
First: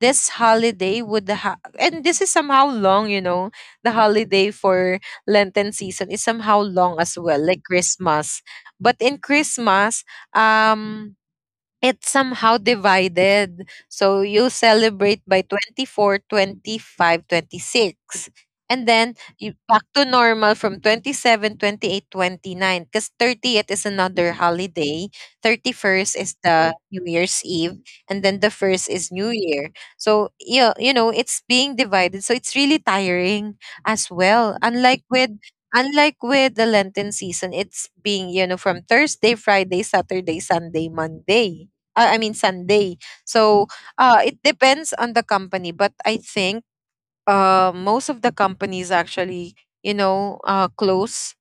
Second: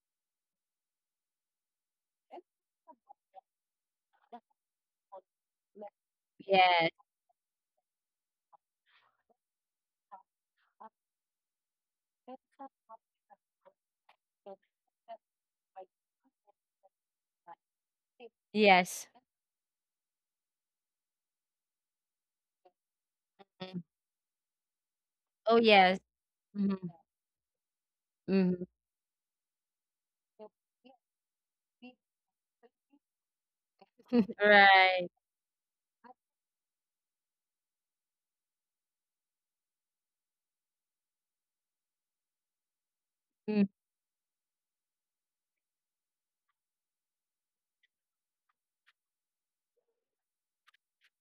A: this holiday would and this is somehow long, you know, the holiday for Lenten season is somehow
B: Yes.
A: long as well, like Christmas. But in Christmas, um, it's somehow divided. So you celebrate by 24, 25, 26, and then
B: Yes.
A: you back to normal from 27, because 30th is
B: Mm.
A: another holiday.
B: Oh, yes.
A: 31st is the
B: Mhm.
A: New Year's Eve. And then the
B: Mhm.
A: first is New Year. So, yeah, you know, it's being divided. So it's really tiring as well. Unlike
B: Right.
A: with, the Lenten season, it's being, you know, from Thursday, Friday, Saturday, Sunday, Monday, I mean, Sunday. So
B: Mm.
A: it depends on the company, but I think most of the companies actually, you know, close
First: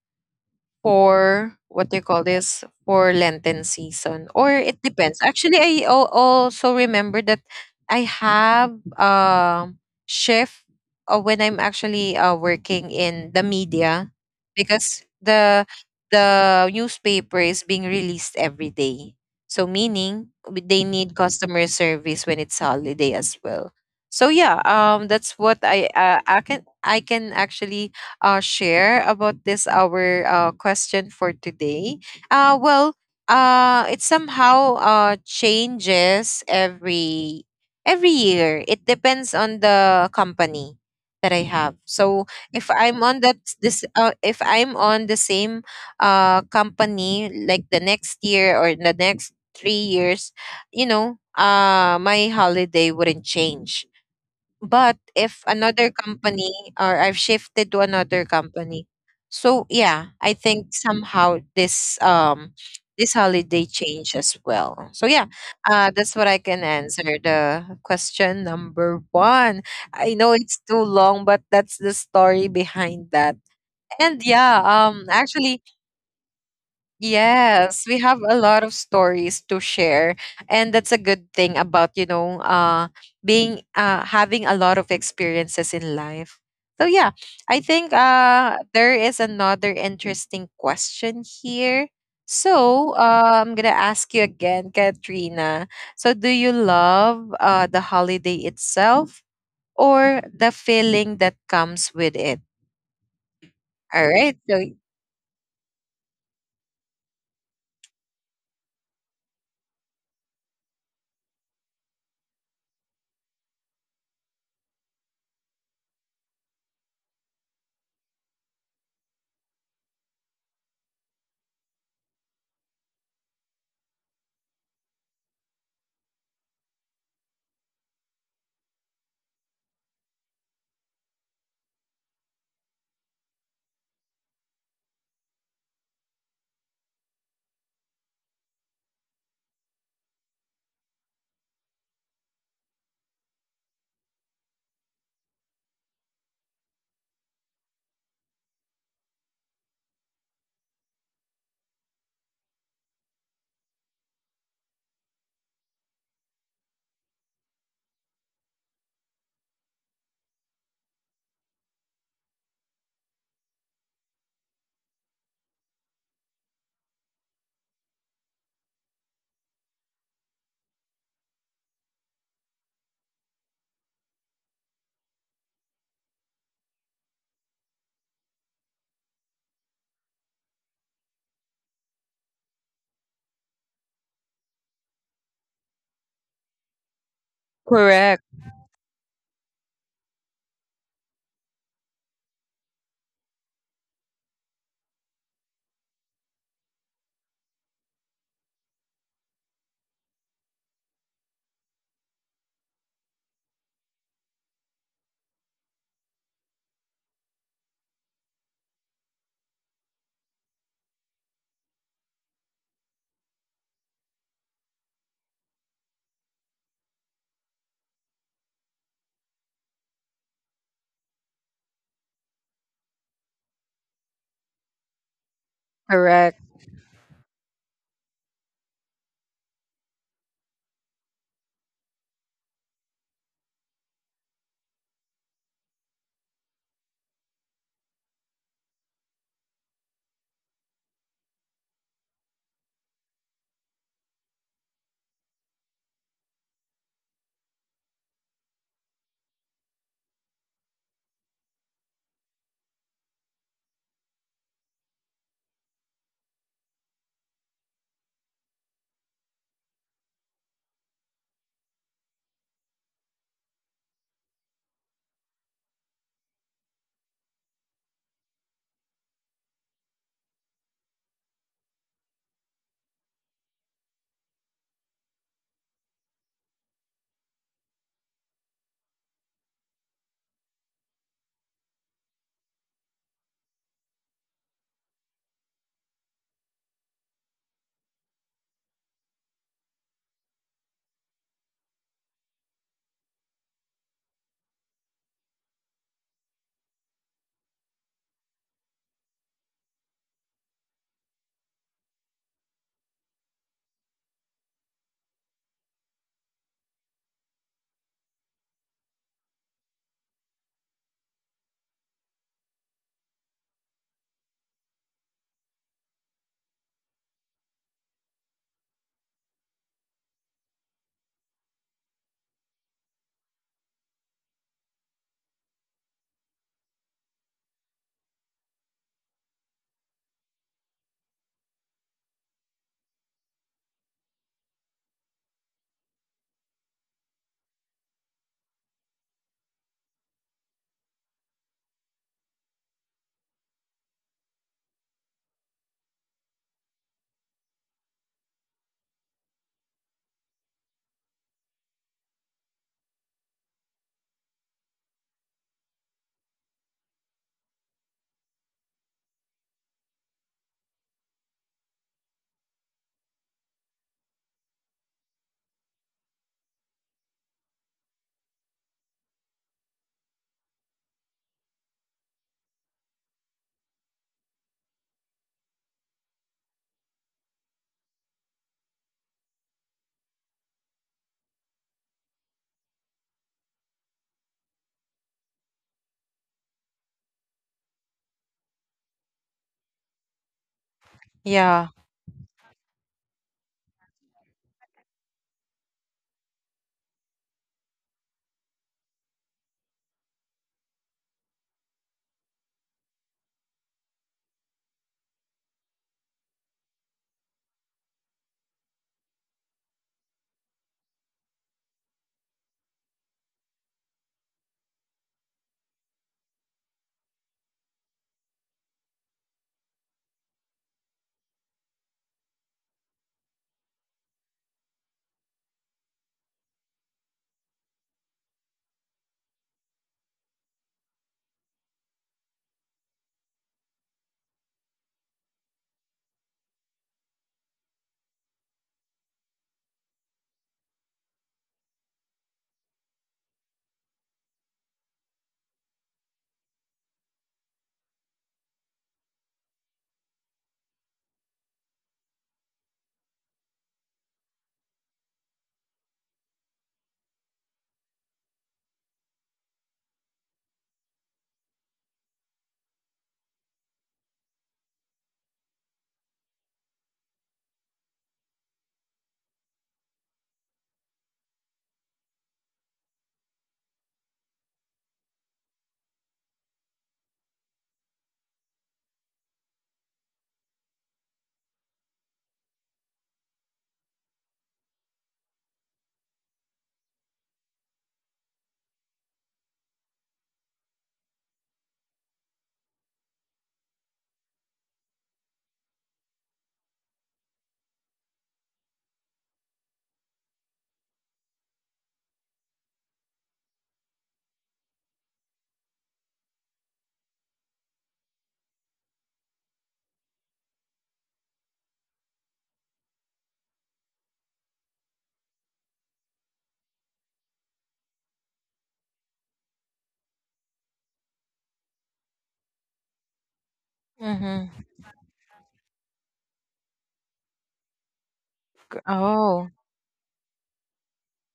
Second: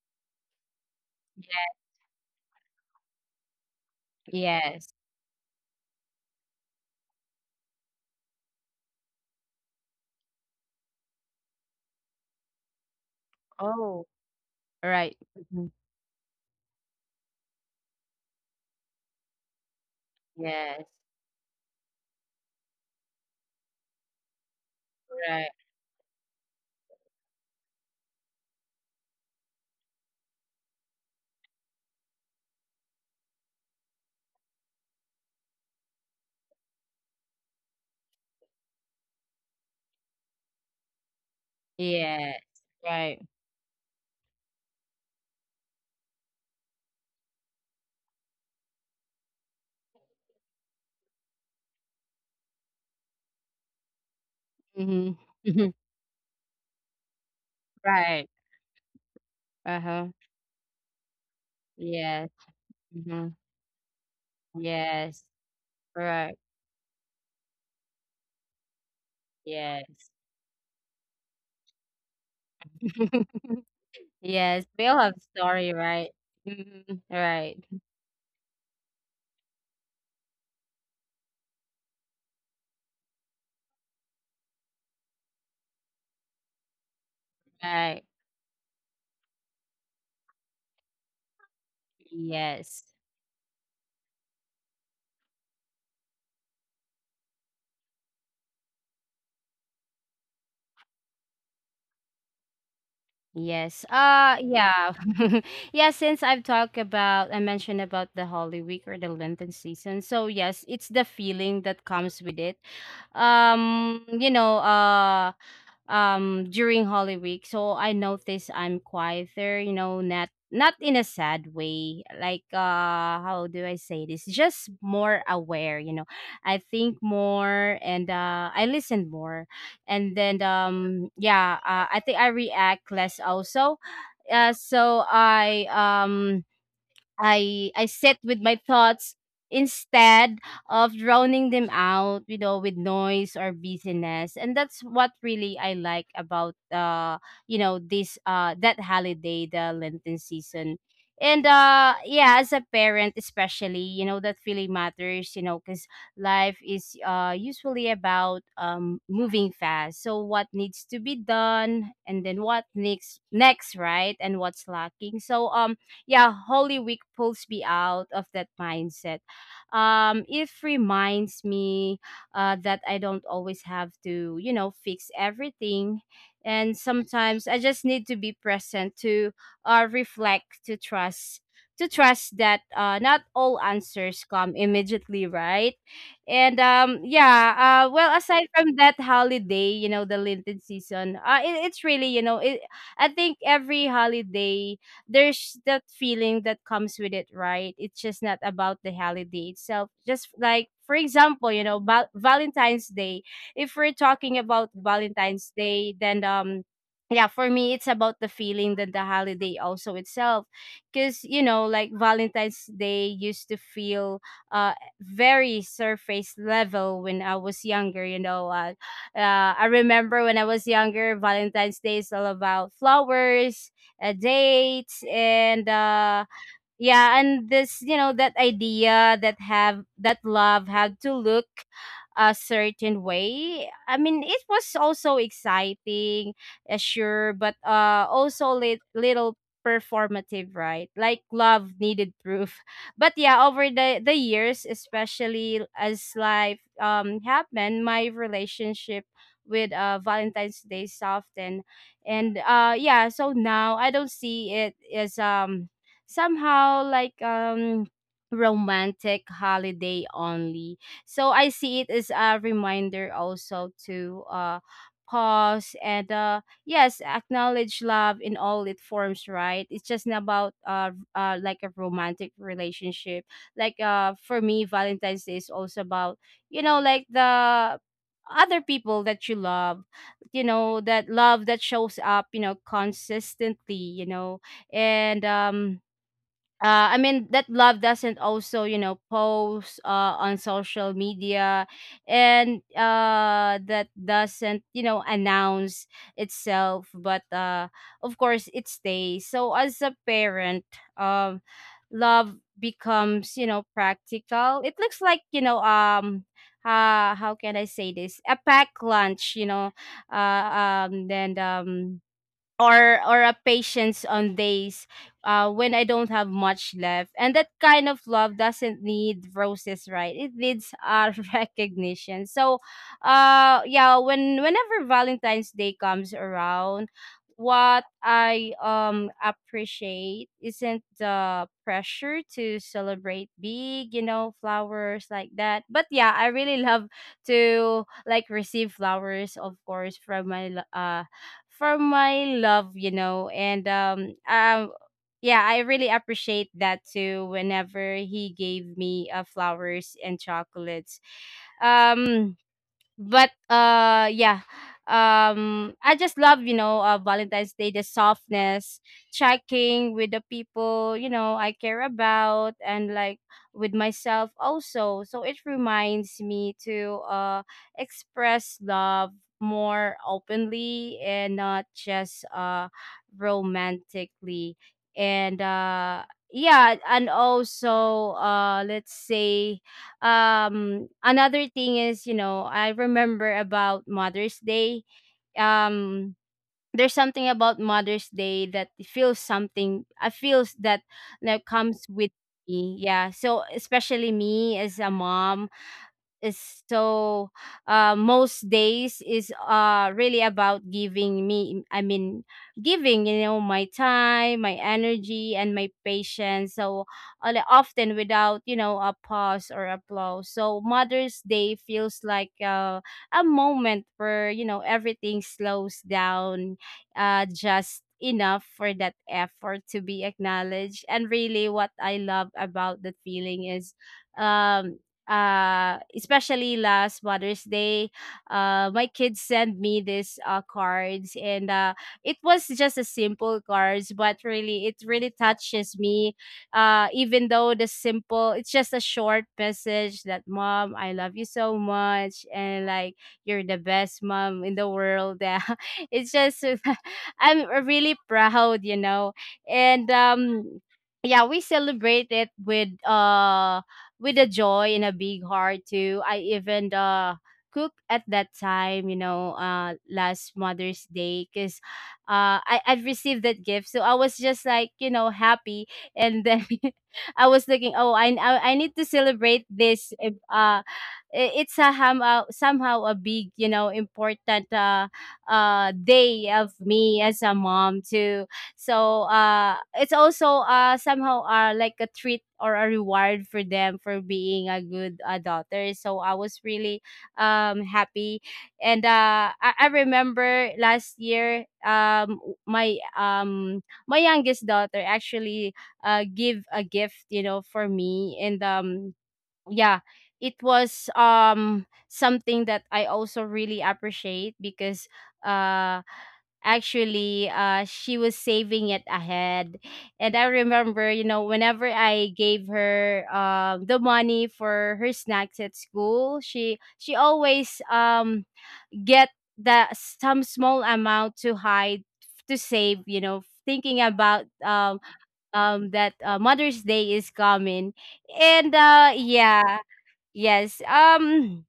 A: for, what do you call this, for Lenten season, or it
B: Yes.
A: depends. Actually, I also remember that I have shift when I'm actually working in the
B: Oh,
A: media because
B: right. Mhm.
A: the newspaper is being released every day. So meaning,
B: Yes.
A: they need customer service when it's holiday as well. So yeah,
B: Right.
A: that's what I can actually share about this our, question for today. Well, it somehow changes every year. It depends on the company that I have.
B: Yes.
A: So if I'm
B: Right.
A: on that this if I'm on the same company like the next year or the next 3 years, my holiday wouldn't change, but
B: Mhm.
A: if another company or I've shifted to
B: Right.
A: another company, so
B: Uh-huh.
A: yeah, I think somehow this
B: Yes.
A: um this
B: Mhm.
A: holiday change as well. So
B: Yes.
A: yeah, that's
B: Right.
A: what I can answer the question number one.
B: Yes.
A: I know it's too long, but that's the story behind that. And
B: Yes.
A: yeah,
B: We all have story, right? Mhm. Right.
A: yes, we have a lot of stories to share, and that's a good thing about being having a lot of experiences in life. So yeah, I think
B: Right.
A: there is another interesting question here.
B: Yes.
A: So I'm gonna ask you again, Katrina. So do you love the holiday itself or the feeling that comes with it?
B: Yes.
A: All right. So
B: Yeah. Yeah, since I mentioned about the Holy Week or the Lenten season. So yes, it's the feeling that comes with it. Um, you know, uh During Holy Week. So I notice I'm quieter, not in a sad way. Like, how do I say this? Just more aware. I think more, and I listen more. And then yeah, I think I react less also. So I I sit with my thoughts instead of drowning them out, with noise or busyness. And that's what really I like about this that holiday, the Lenten season. And yeah, as a parent especially, that really matters, cuz life is usually about moving fast. So what needs to be done, and then what next, right? And what's lacking. So yeah, Holy Week pulls me out of that mindset. It reminds me that I don't always have to, fix everything. And sometimes I just need to be present to reflect, to trust that not all answers come immediately, right? And yeah, well,
A: correct,
B: aside from that holiday, the Lenten season, it's really, I think every holiday there's that feeling that comes with it, right? It's just not about the holiday itself. Just like, for example, Valentine's Day. If we're talking about Valentine's Day, then yeah, for me, it's about the feeling that the holiday also itself, because like Valentine's Day used to feel uh very surface level when I was younger. I remember when I was younger, Valentine's Day is all about flowers, dates, and
A: correct.
B: yeah, and this, that idea that have, that love had to look a certain way. I mean, it was also exciting, sure, but also little performative, right? Like love needed proof. But yeah, over the years, especially as life happened, my relationship with Valentine's Day softened. And yeah, so now I don't see it as somehow like romantic holiday only. So I see it as a reminder also to pause and yes, acknowledge love in all its forms, right? It's just not about like a romantic relationship. Like, for me, Valentine's Day is also about, like, the other people that you love, that love that shows up consistently, you know and I mean, that love doesn't also post on social media, and that doesn't announce itself, but of course it stays. So as a parent, um, love becomes, practical. It looks like. How can I say this? A pack lunch. Then, or a patience on days, when I don't have much left. And that kind of love doesn't need roses, right? It needs recognition. So, yeah, whenever Valentine's Day comes around, what I appreciate isn't the pressure to celebrate big, flowers like that. But yeah, I really love to, like, receive flowers, of course, from my for my love. And yeah, I really appreciate that too whenever he gave me flowers and chocolates. Um but yeah, I just love, Valentine's Day, the softness, checking with the people I care about, and like, with myself also. So it reminds me to express love more openly, and not just romantically. And yeah, and also, let's say, another thing is, I remember about Mother's Day. um there's something about Mother's Day that feels something, I feels that that
A: Yeah.
B: comes with me. Yeah, so especially me as a mom is so, most days is really about giving me I mean giving, my time, my energy, and my patience. So, like, often without, a pause or applause, so Mother's Day feels like, a moment where, everything slows down just enough for that effort to be acknowledged. And really, what I love about that feeling is, um especially last Mother's Day, my kids sent me these cards, and it was just a simple cards, but really, it really touches me. Even though the simple, it's just a short message that, "Mom, I love you so much," and like, "You're the best mom in the world." It's just, I'm really proud. And yeah, we celebrate it with a joy and a big heart too. I even cook at that time, last Mother's Day, because I'd received that gift. So I was just like, happy, and then I was thinking, "Oh, I need to celebrate this," if, it's a somehow a big, important day of me as a mom to. So it's also somehow like a treat or a reward for them for being a good daughter, so I was really happy. And I remember last year, my youngest daughter actually give a gift, for me. And yeah, it was something that I also really appreciate because, uh actually, she was saving it ahead. And I remember, whenever I gave her the money for her snacks at school, she always get the some small amount to hide, to save, thinking about
A: Mm-hmm.
B: that, Mother's Day is coming. And yeah.
A: Oh,
B: Yes.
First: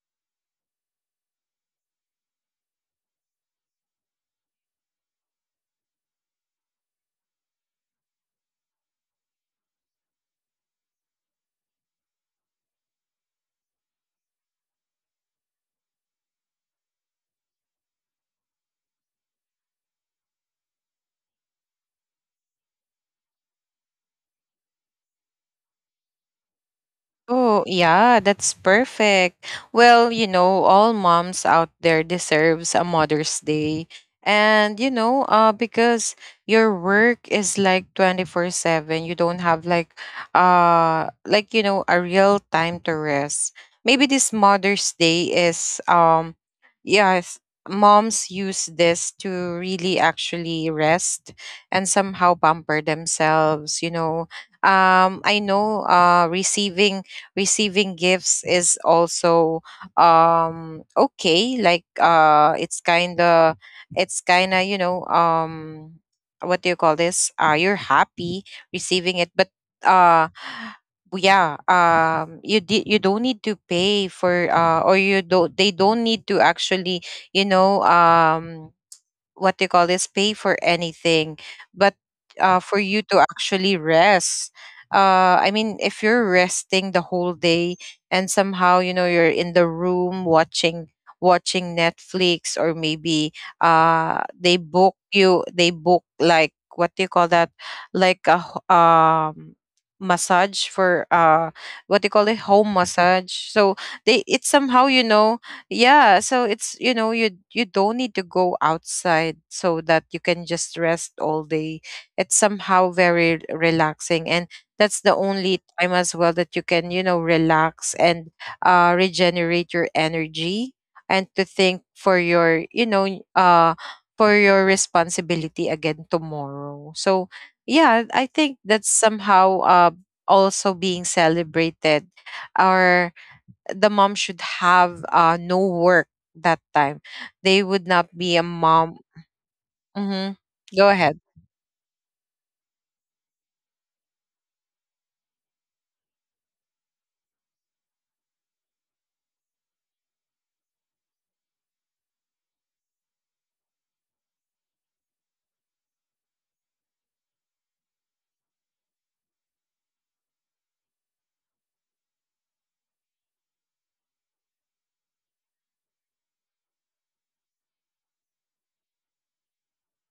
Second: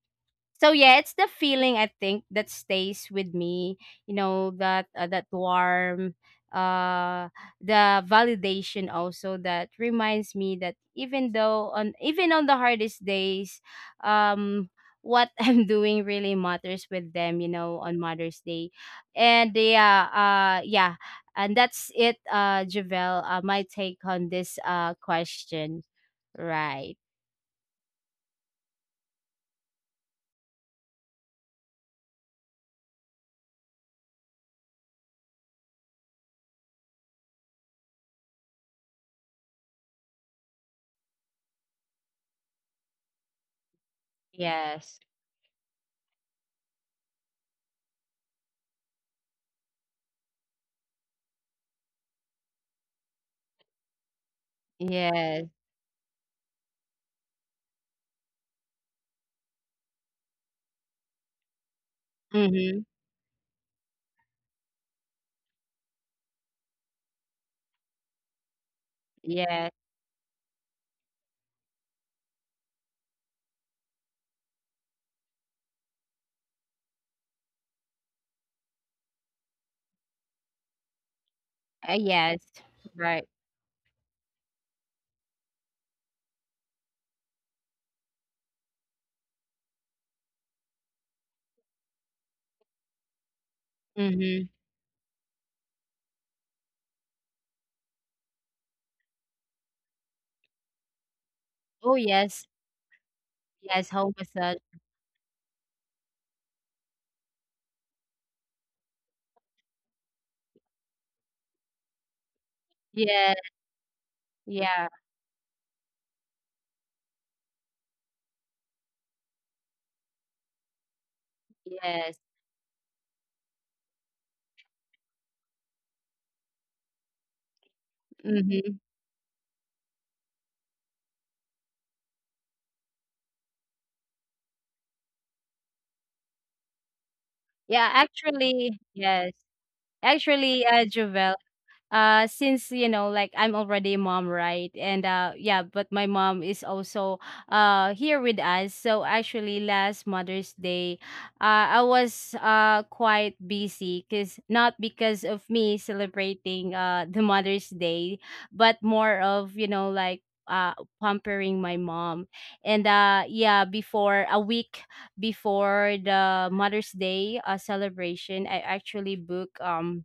B: So yeah, it's the feeling, I think, that stays with me. That warm, uh, the validation also, that reminds me that even though on the hardest days, um, what I'm doing really matters with them, you know, on Mother's Day. And yeah, yeah, and that's it, Javel. My take on this question. Right.
A: oh, yeah, that's perfect. Well, you know, all moms out there deserves a Mother's Day. And you know, because your work is like 24/7, you don't have like you know, a real time to rest. Maybe this Mother's
B: Yes.
A: Day is yes, moms use this to really actually rest and somehow pamper themselves, you know. I
B: Yes.
A: know receiving gifts is also okay, like it's
B: Mhm.
A: kind of, it's kind of, you know, um, what do you call this, you're happy receiving it, but
B: Yes.
A: uh yeah, you you don't need to pay for or you don't, they don't need to actually, you know, um, what they call this, pay for anything. But
B: Yes.
A: for you to
B: Right.
A: actually rest, I mean, if you're resting the whole day and somehow, you know, you're in the room watching Netflix. Or maybe
B: Mhm.
A: they book like, what do you call that, like a massage for,
B: Oh,
A: what do you call it,
B: yes.
A: home massage. So
B: Yes, home
A: they, it's
B: massage.
A: somehow, you know, yeah, so it's, you know, you don't need to go outside so that you can just rest all day. It's somehow
B: Yeah.
A: very relaxing, and
B: Yeah.
A: that's the only time as well that you can, you know, relax and regenerate your energy and to think for
B: Yes.
A: your, you know, uh for your responsibility again tomorrow. So yeah, I think
B: Mhm.
A: that's somehow also being celebrated, or the mom should have no work that time. They would
B: Yeah,
A: not be a
B: actually,
A: mom.
B: yes.
A: Hmm.
B: Actually,
A: Go ahead.
B: Jovel, since, like, I'm already a mom, right? And yeah, but my mom is also here with us. So actually last Mother's Day, I was quite busy, because not because of me celebrating the Mother's Day, but more of, like, uh pampering my mom. And yeah, before a week before the Mother's Day celebration, I actually book,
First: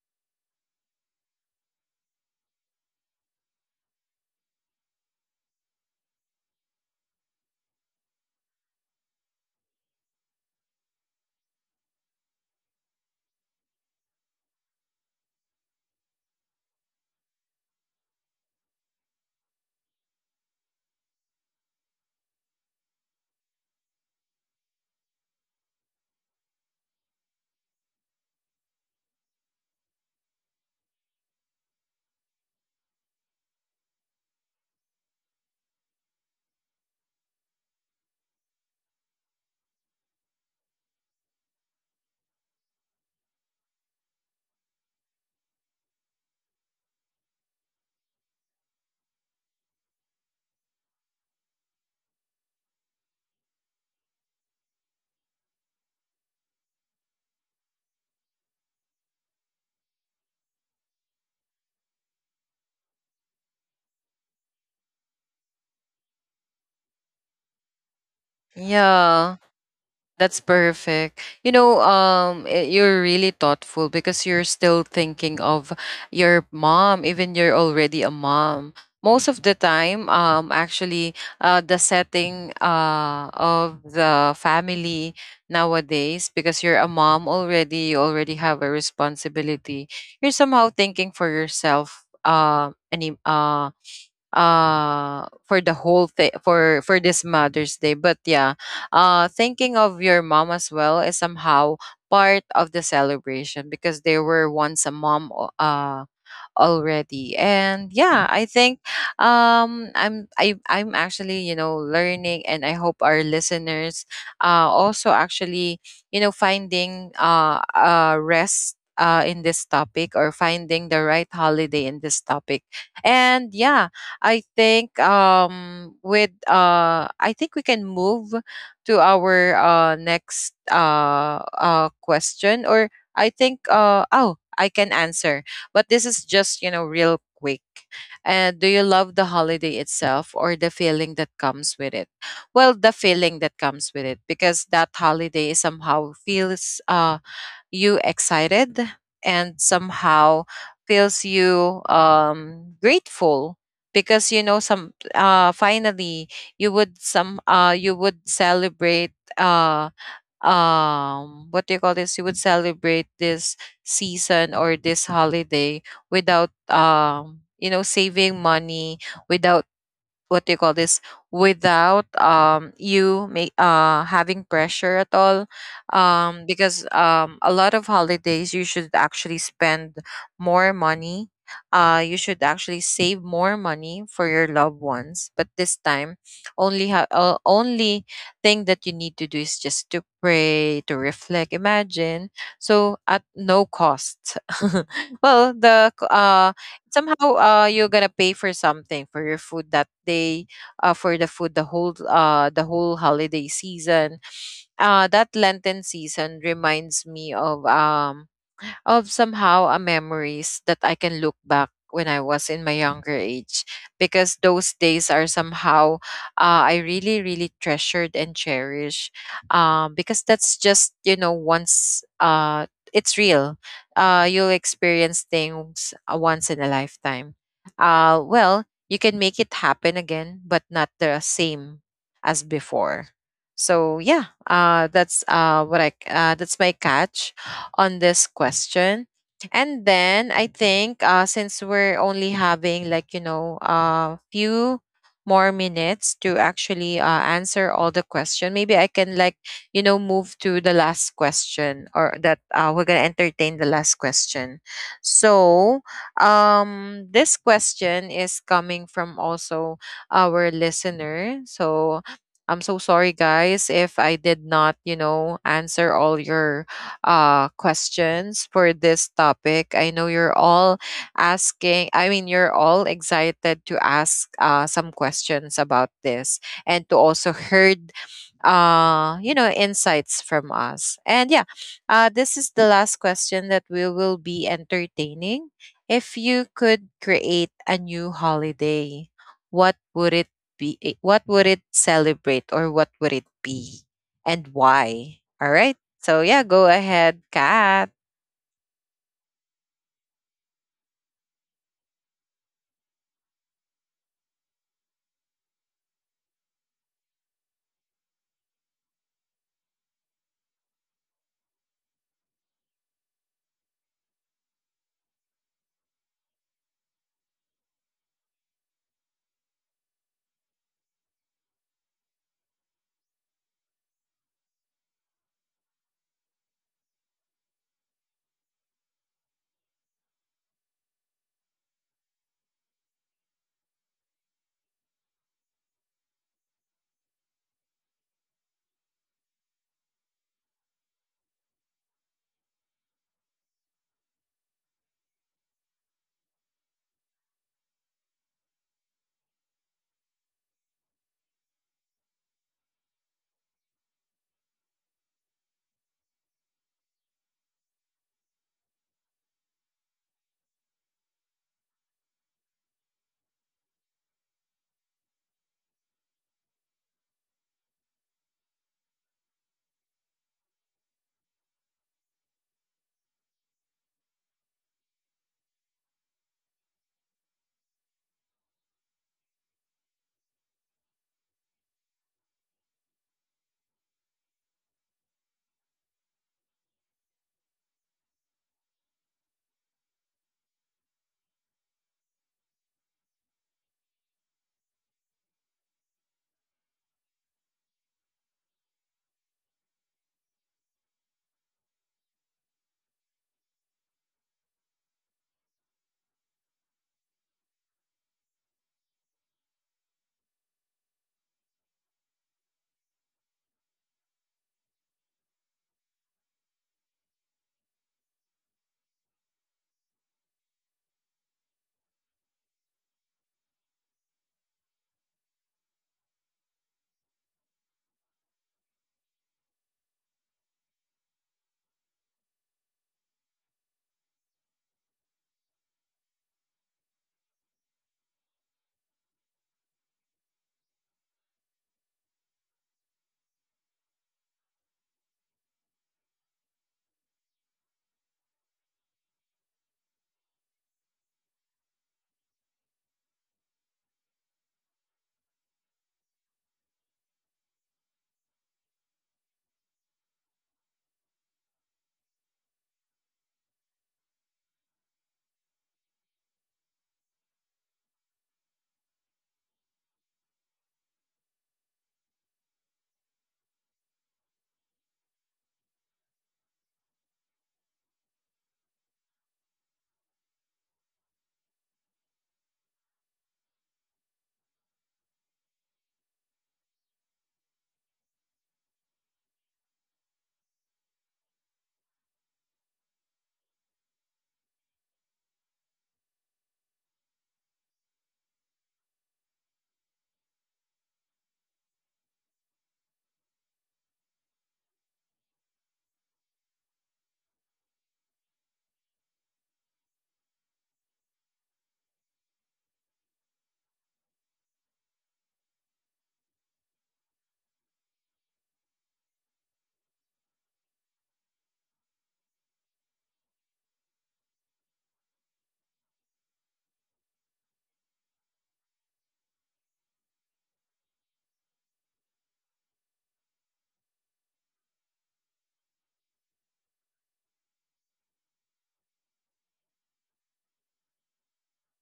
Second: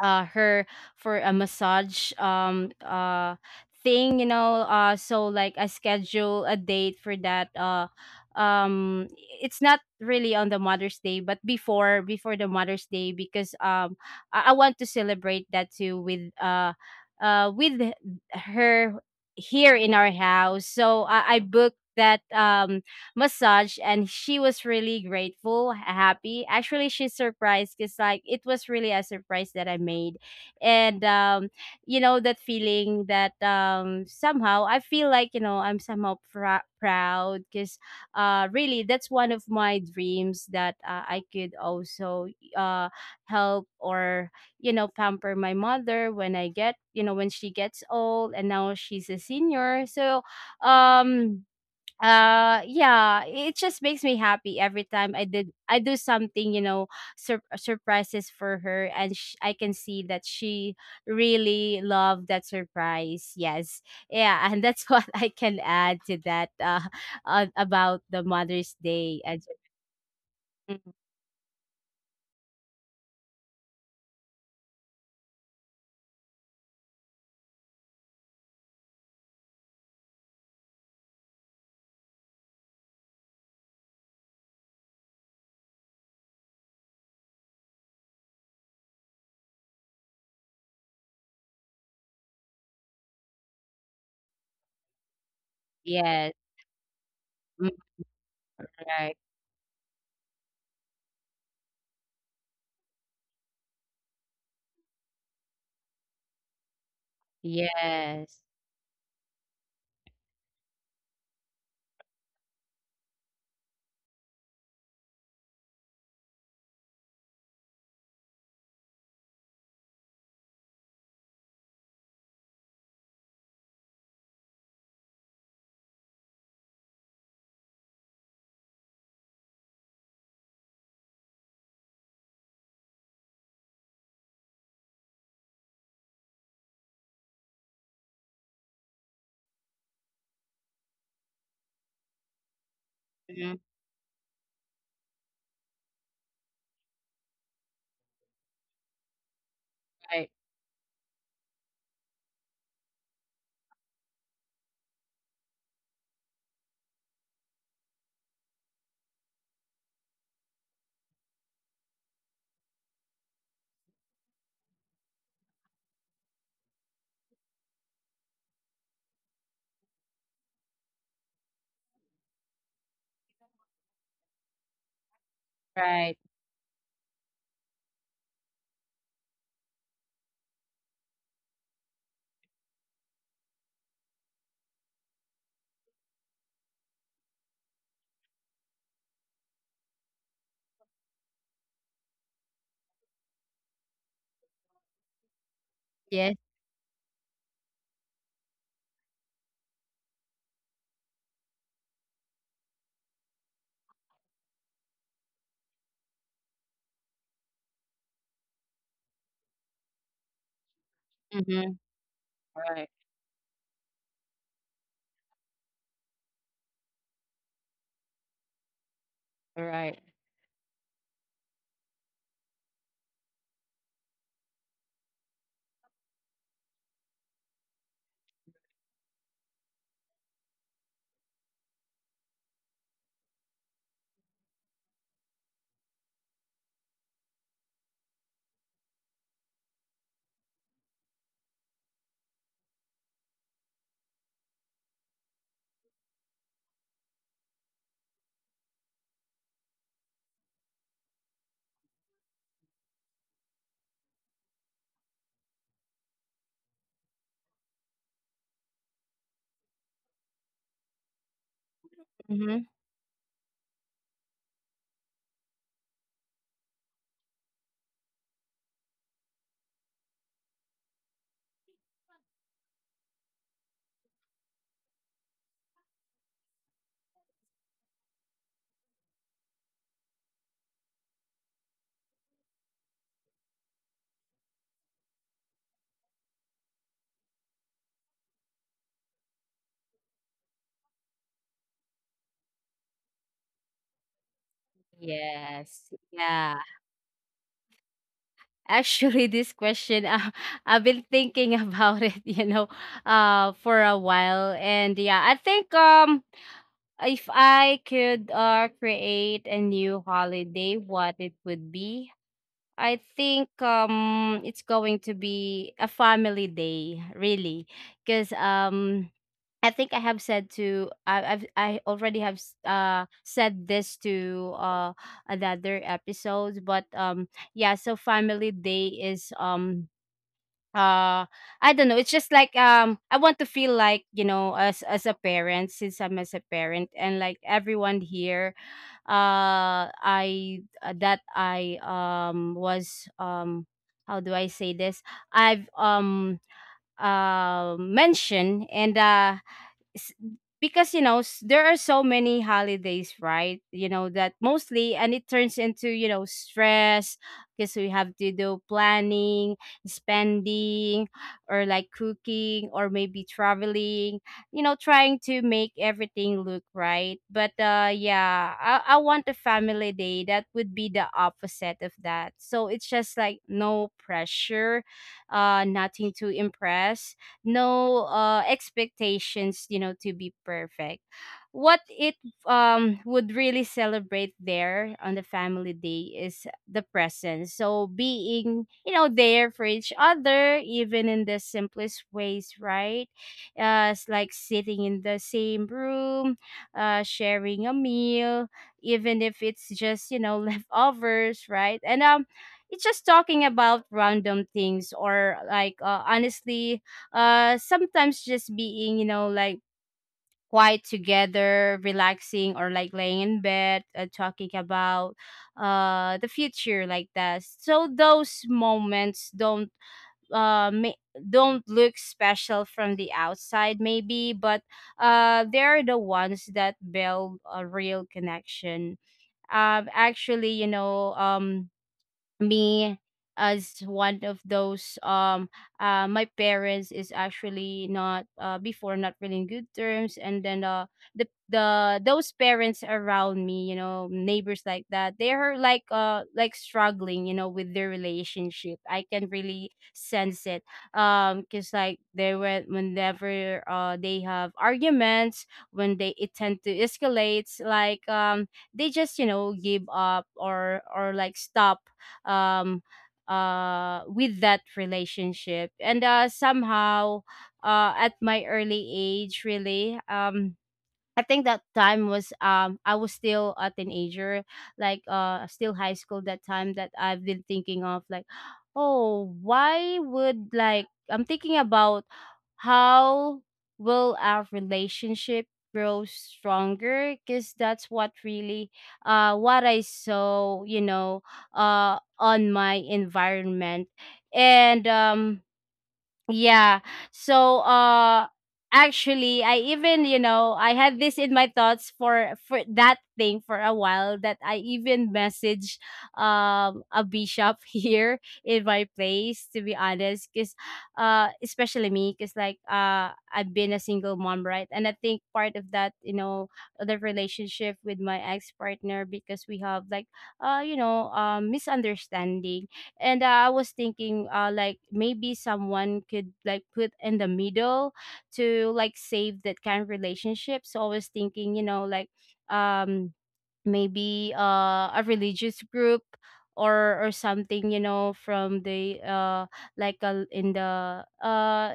B: her for a massage, thing, so like, I schedule a date for that, um it's not really on the Mother's Day but before the Mother's Day, because I want to celebrate that too with with her here in our house, so I booked that massage, and she was really grateful, happy. Actually, she's surprised, because like, it was really a surprise that I made. And that feeling that somehow I feel like, I'm somehow proud, because really that's one of my dreams, that I could also uh help or pamper my mother when I get you know when she gets old. And now she's a senior. So um yeah, it just makes me happy every time I do something, surprises for her, and I can see that she really loved that surprise. Yes, yeah. And that's what I can add to that, about the Mother's
A: Yeah.
B: Day. And
A: That's
B: Mhm.
A: perfect. You know, you're really thoughtful because you're still thinking of your mom, even you're already a mom. Most of the time, actually, the setting of the family nowadays, because you're a mom already, you already have a responsibility. You're somehow thinking for yourself. Any for the whole thing
B: Yes.
A: for this
B: Mm,
A: Mother's Day. But yeah,
B: right.
A: thinking of your mom as well is somehow part of the celebration because they were once a mom already. And yeah,
B: Yes.
A: I think um, I'm actually, you know, learning, and I hope our listeners also actually, you know, finding rest in this topic or finding the right holiday in this topic. And yeah, I think with I think we can move to our next question. Or I think oh, I can answer. But this is just, you know, real quick. And do you love the holiday itself or the feeling that comes with it? Well, the feeling
B: Mhm,
A: that comes with it, because that holiday somehow feels you excited and
B: right,
A: somehow feels you grateful, because you know, some finally you would, some you would celebrate, what do you call this, you would celebrate this season or this holiday without you know, saving money, without, what do you call this, without you may having pressure at all.
B: right.
A: Um, because um, a lot of holidays you should actually spend more money, you should actually save more money for your loved ones, but this time, only thing that you need to do is just to pray, to reflect, imagine. So at no cost. Well,
B: Yes,
A: somehow you're gonna pay for something for your food that day, for the food the whole holiday season. That Lenten season reminds me of um, of somehow a memories that I can look back
B: mhm,
A: when I was in my
B: right,
A: younger age, because those days are somehow I really really treasured and cherish,
B: right.
A: because that's just you know, once, it's real, you'll experience things once in a lifetime. Well, you can make it happen again, but not the same as before. So yeah, that's that's my catch on this question. And then I think since we're only having like, you know, a few more minutes to actually answer all the question, maybe I can like, you know, move to the last question, or that we're going to entertain the last question. So this question is coming from also our listener. So I'm
B: Mhm.
A: so sorry, guys, if I did not, you know, answer all your questions for this topic. I know you're all asking, I mean, you're all excited to ask some questions about this and to also heard you know, insights from us. And yeah, this is the last question that we will be entertaining. If you could create a new holiday, what would it be, eh, what would it celebrate, or what would it be, and why? All right,
B: Yes,
A: so yeah, go
B: yeah.
A: ahead, Kat.
B: Actually, this question, I've been thinking about it, for a while. And yeah, I think if I could create a new holiday, what it would be, I think it's going to be a family day, really. Because I think I already have said this to another episode. But yeah, so family day is uh I don't know. It's just like, I want to feel like, you know, as a parent, since I'm as a parent, and like everyone here, I that I was how do I say this? I've mentioned, and s- because, you know, there are so many holidays, right, that mostly — and it turns into, you know, stress, because we have to do planning, spending, or like cooking, or maybe traveling, trying to make everything look right. But yeah, I want a family day that would be the opposite of that. So it's just like no pressure, nothing to impress, no expectations, you know, to be perfect. What it would really celebrate there on the family day is the presence. So being, you know, there for each other even in the simplest ways, right? It's like sitting in the same room, sharing a meal, even if it's just, you know, leftovers, right? And it's just talking about random things, or like, honestly, sometimes just being, you know, like, quiet together, relaxing, or like laying in bed, talking about the future, like that. So those moments uh ma- don't look special from the outside maybe, but they're the ones that build a real connection. Actually, you know, me, as one of those, my parents is actually not — before, not really in good terms. And then the those parents around me, you know, neighbors, like that, they're like struggling, you know, with their relationship. I can really sense it. Because like, they were — whenever they have arguments, when they it tend to escalate, like, they just, you know, give up, or like stop, um with that relationship. And somehow, at my early age, really, I think that time was — I was still a teenager, like, still high school that time, that I've been thinking of, like, oh, why would — like, I'm thinking about how will our relationship grow stronger, because that's what really — what I saw, you know, on my environment. And yeah. So actually, I even, you know, I had this in my thoughts for that thing for a while, that I even messaged a bishop here in my place, to be honest, cuz especially me, cuz, like, I've been a single mom, right? And I think part of that, you know, the relationship with my ex-partner, because we have like you know, misunderstanding. And I was thinking, like, maybe someone could, like, put in the middle, to, like, save that kind of relationship. So I was thinking, you know, like, um maybe a religious group, or something, you know, from the like a, in the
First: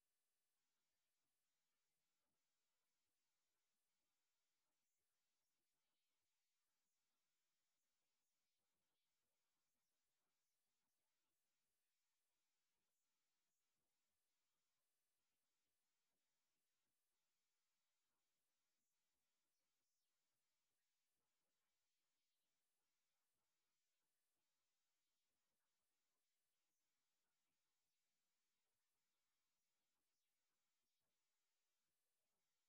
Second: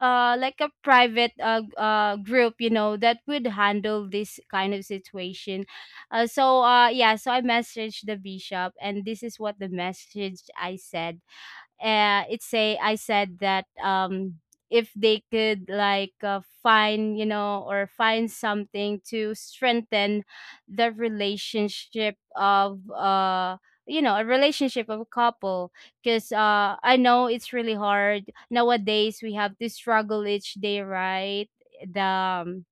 B: like a private, group, you know, that would handle this kind of situation. So yeah, so I messaged the bishop, and this is what the message I said. It say I said that, if they could, like, find, you know, or find something to strengthen the relationship of, you know, a relationship of a couple. Because I know it's really hard nowadays, we have to struggle each day, right? The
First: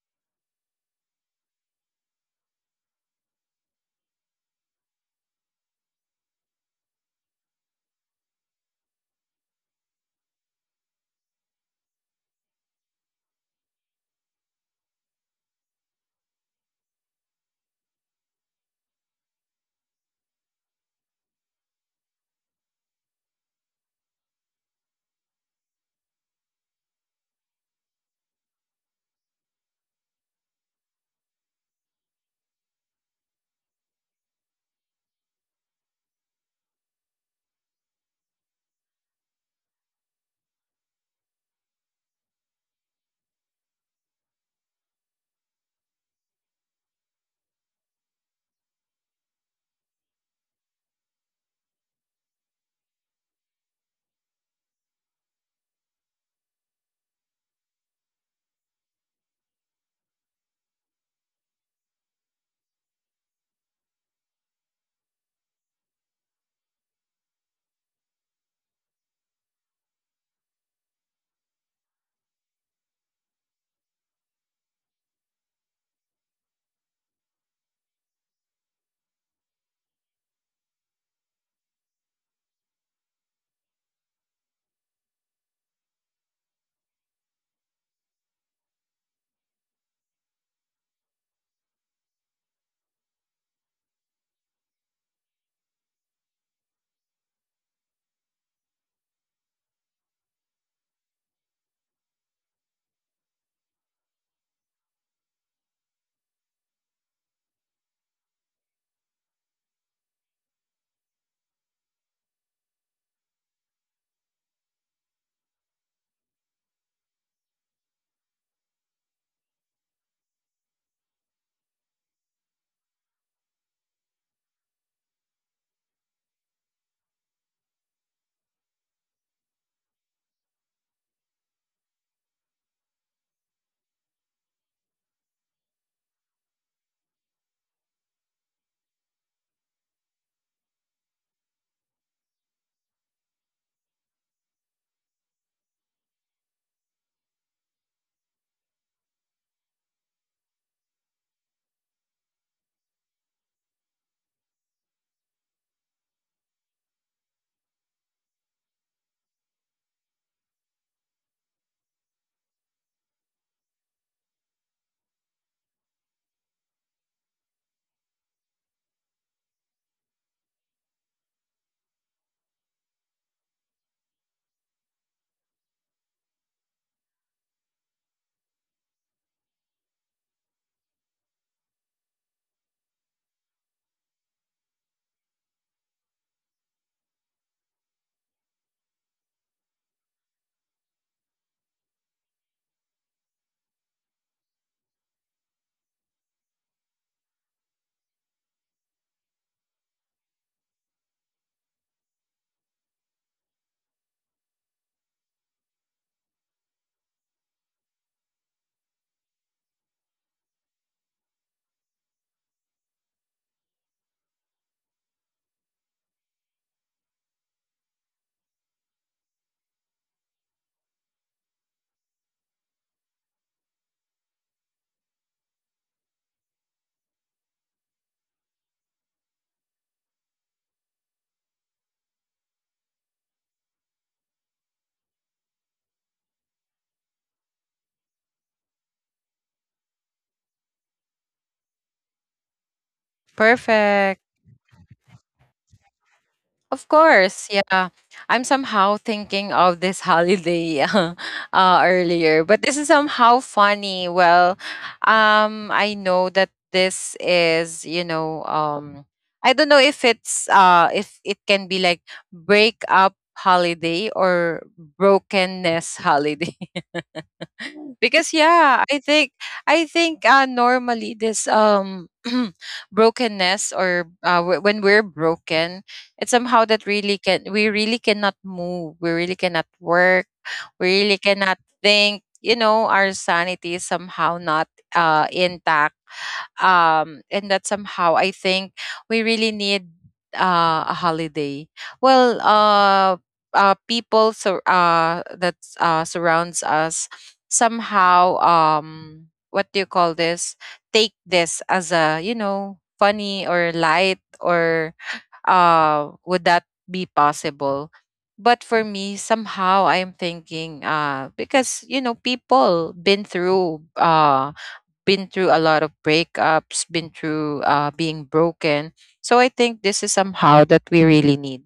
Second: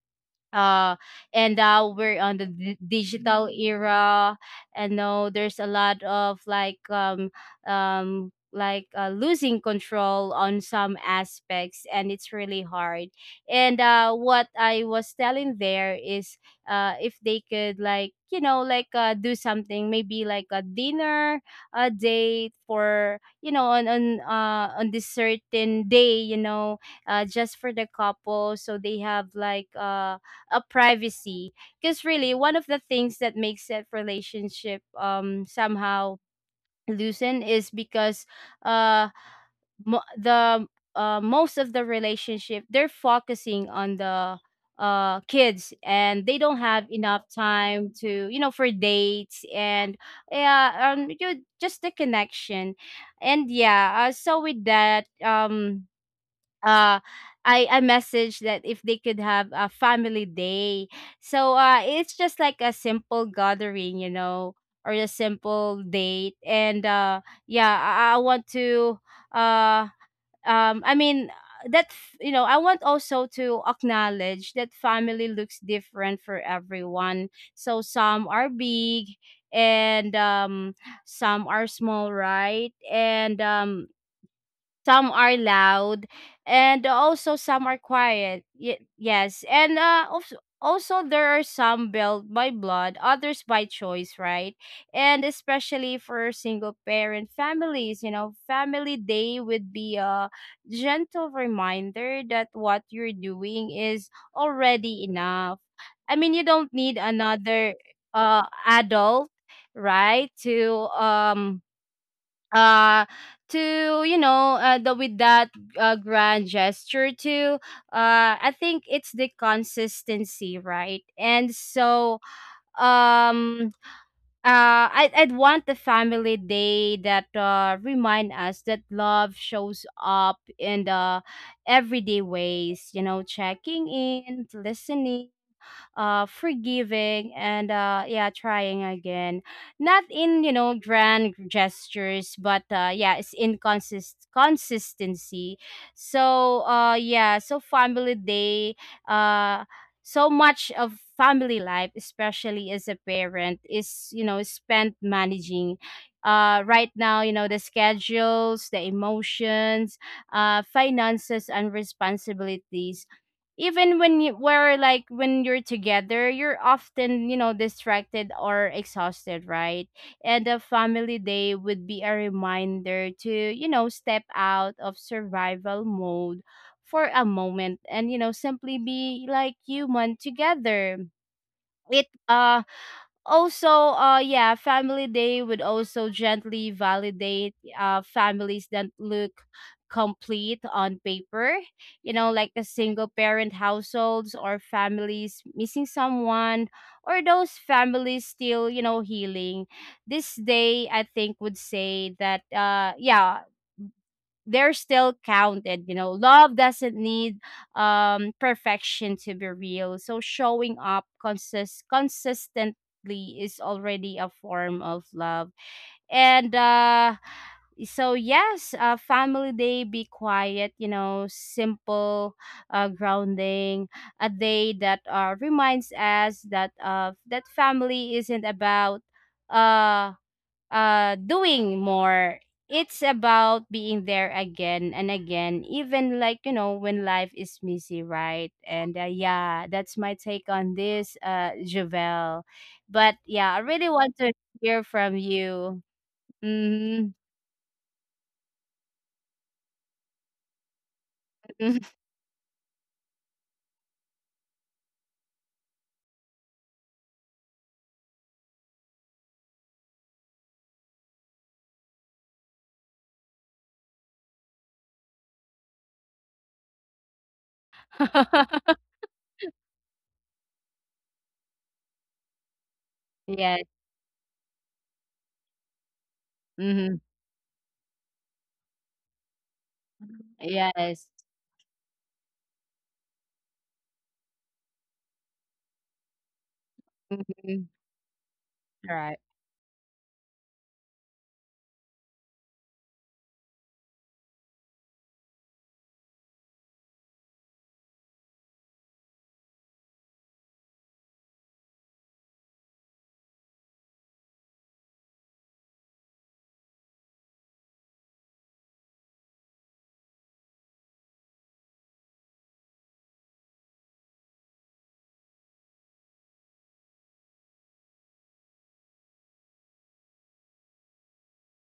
B: uh and now we're on the digital era, and now there's a lot of like, like, losing control on some aspects, and it's really hard. And what I was telling there is, if they could, like, you know, like, do something, maybe like a dinner, a date, for, you know, on this certain day, you know, just for the couple, so they have, like, a privacy. Because really, one of the things that makes that relationship somehow loosen is because, uh the most of the relationship, they're focusing on the kids, and they don't have enough time to, you know, for dates. And yeah, you — just the connection. And yeah, so with that, uh I messaged that if they could have a family day. So it's just like a simple gathering, you know, or a simple date. And yeah, I want to, uh I mean, you know, I want also to acknowledge that family looks different for everyone. So some are big, and some are small, right? And some are loud, and also some are quiet — yes. And also there are some built by blood, others by choice, right? And especially for single parent families, you know, family day would be a gentle reminder that what you're doing is already enough. I mean, you don't need another adult, right, to uh to, you know, the — with that, grand gesture too. I think it's the consistency, right? And so, um I'd want the family day that remind us that love shows up in the everyday ways, you know, checking in, listening, forgiving, and yeah, trying again, not in, you know, grand gestures, but yeah, it's in consistency. So yeah, so family day. uh so much of family life, especially as a parent, is, you know, spent managing, right now, you know, the schedules, the emotions, finances, and responsibilities. Even when you where like when you're together, you're often, you know, distracted or exhausted, right? And a family day would be a reminder to, you know, step out of survival mode for a moment, and, you know, simply be, like, human together. It Also, yeah, family day would also gently validate families that look complete on paper, you know, like the single parent households, or families missing someone, or those families still, you know, healing. This day, I think, would say that, yeah, they're still counted. You know, love doesn't need perfection to be real. So showing up consistently is already a form of love. And so yes, family day — be quiet, you know, simple, grounding, a day that reminds us that family isn't about, uh doing more. It's about being there again and again, even, like, you know, when life is messy, right? And yeah, that's my take on this, Javel. But yeah, I really want to
A: Perfect.
B: hear from you.
A: Of
B: Mm-hmm.
A: course, yeah. I'm somehow thinking of this holiday earlier, but this is somehow funny. Well, I know that this is, you know, I don't know if it's if it can be like breakup holiday or brokenness holiday. Because yeah, I think normally this
B: Yes.
A: brokenness, or when we're broken, it's somehow that
B: Mm-hmm.
A: really, can we really cannot move, we really cannot work, we
B: Yes.
A: really cannot think, you know, our sanity is somehow not intact. Um, and
B: Mm-hmm.
A: that somehow, I think
B: Right.
A: we really need a holiday. well uh people that surrounds us, somehow, um, what do you call this, take this as a, you know, funny or light, or would that be possible. But for me, somehow I'm thinking, because you know, people been through a lot of breakups, been through being broken. So I think this is somehow that we really need,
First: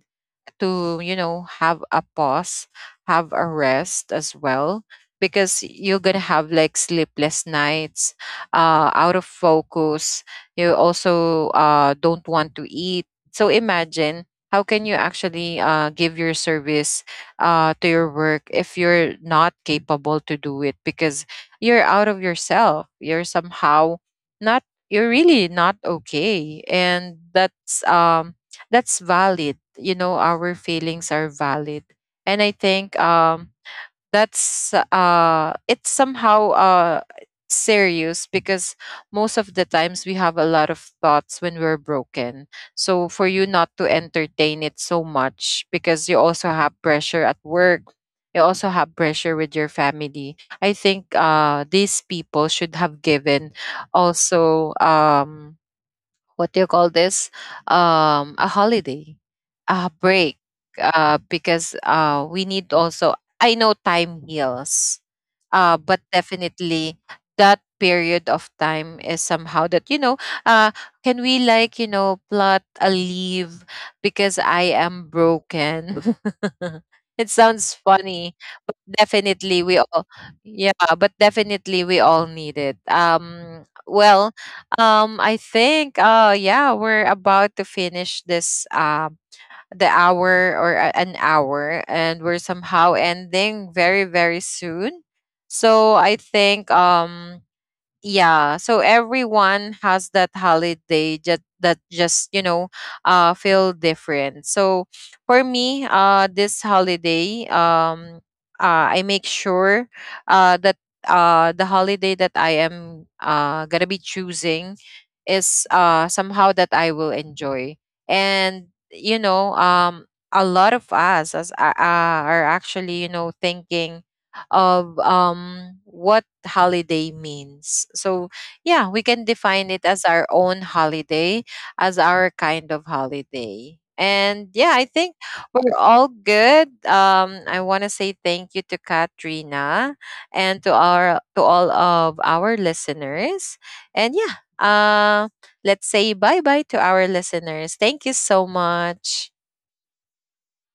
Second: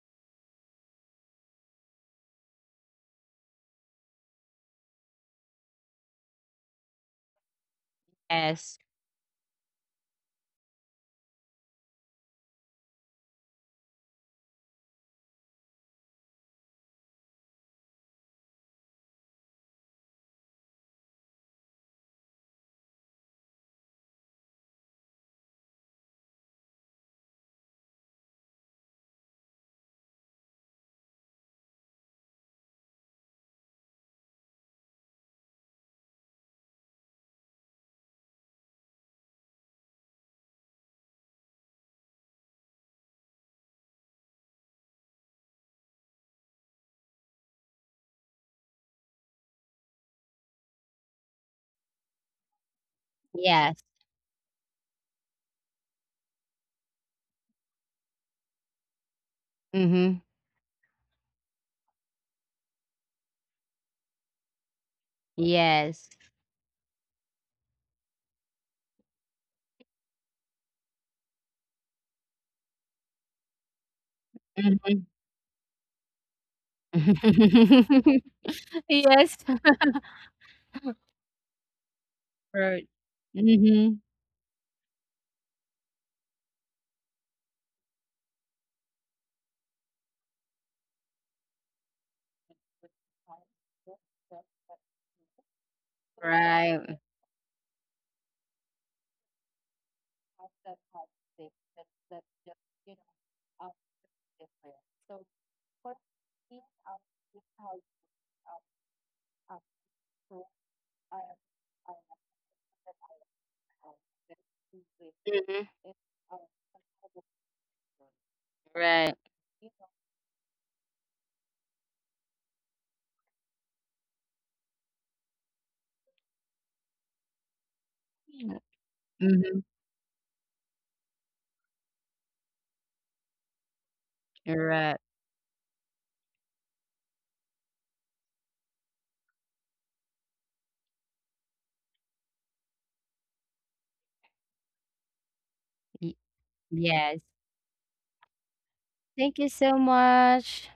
A: like, to you know, have a pause, have a rest as well, because you're gonna have like sleepless nights,
B: Yes.
A: out of focus, you also don't want to eat. So imagine, how can you actually give your service to your work if you're not capable to do it, because you're out of yourself, you're somehow not, you're really not okay. And that's um, that's valid, you know, our feelings are valid. And I think um, that's it's somehow serious, because most of the times we have a lot of thoughts when we're broken. So for you not to entertain it so much, because you also have pressure at work, you also have pressure with your family, I think these people should have given
B: Yes.
A: also um, what do you call this, um, a holiday,
B: Mm-hmm.
A: break, because we need also, I know time heals, but
B: Yes.
A: definitely that period of time is somehow that you know, uh, can we like, you know, plot a leave, because I
B: Mm-hmm.
A: am broken. It sounds funny, but
B: Yes.
A: definitely we all, yeah, but definitely we all need it.
B: Right.
A: Um,
B: Mm-hmm.
A: well um, I think yeah, we're about to finish this um, the hour or a- an hour, and we're somehow ending very very soon. So I think
B: Right.
A: um, yeah, so everyone has that holiday, just that, just you know, feel different. So for me, this holiday um, I make sure that the holiday that I am gonna be choosing is
B: Hmm.
A: somehow that I will enjoy. And
B: Right.
A: you know um, a lot of us as are actually you know thinking of what holiday means. So yeah, we can
B: Mm-hmm.
A: define it as our own holiday, as our kind of holiday. And yeah, I
B: Right.
A: think we're all good. I want to say thank you to Katrina and to our, to all of our listeners. And yeah, let's
B: Y-
A: say bye bye to our
B: yes.
A: listeners. Thank you so much.
B: Thank you so much.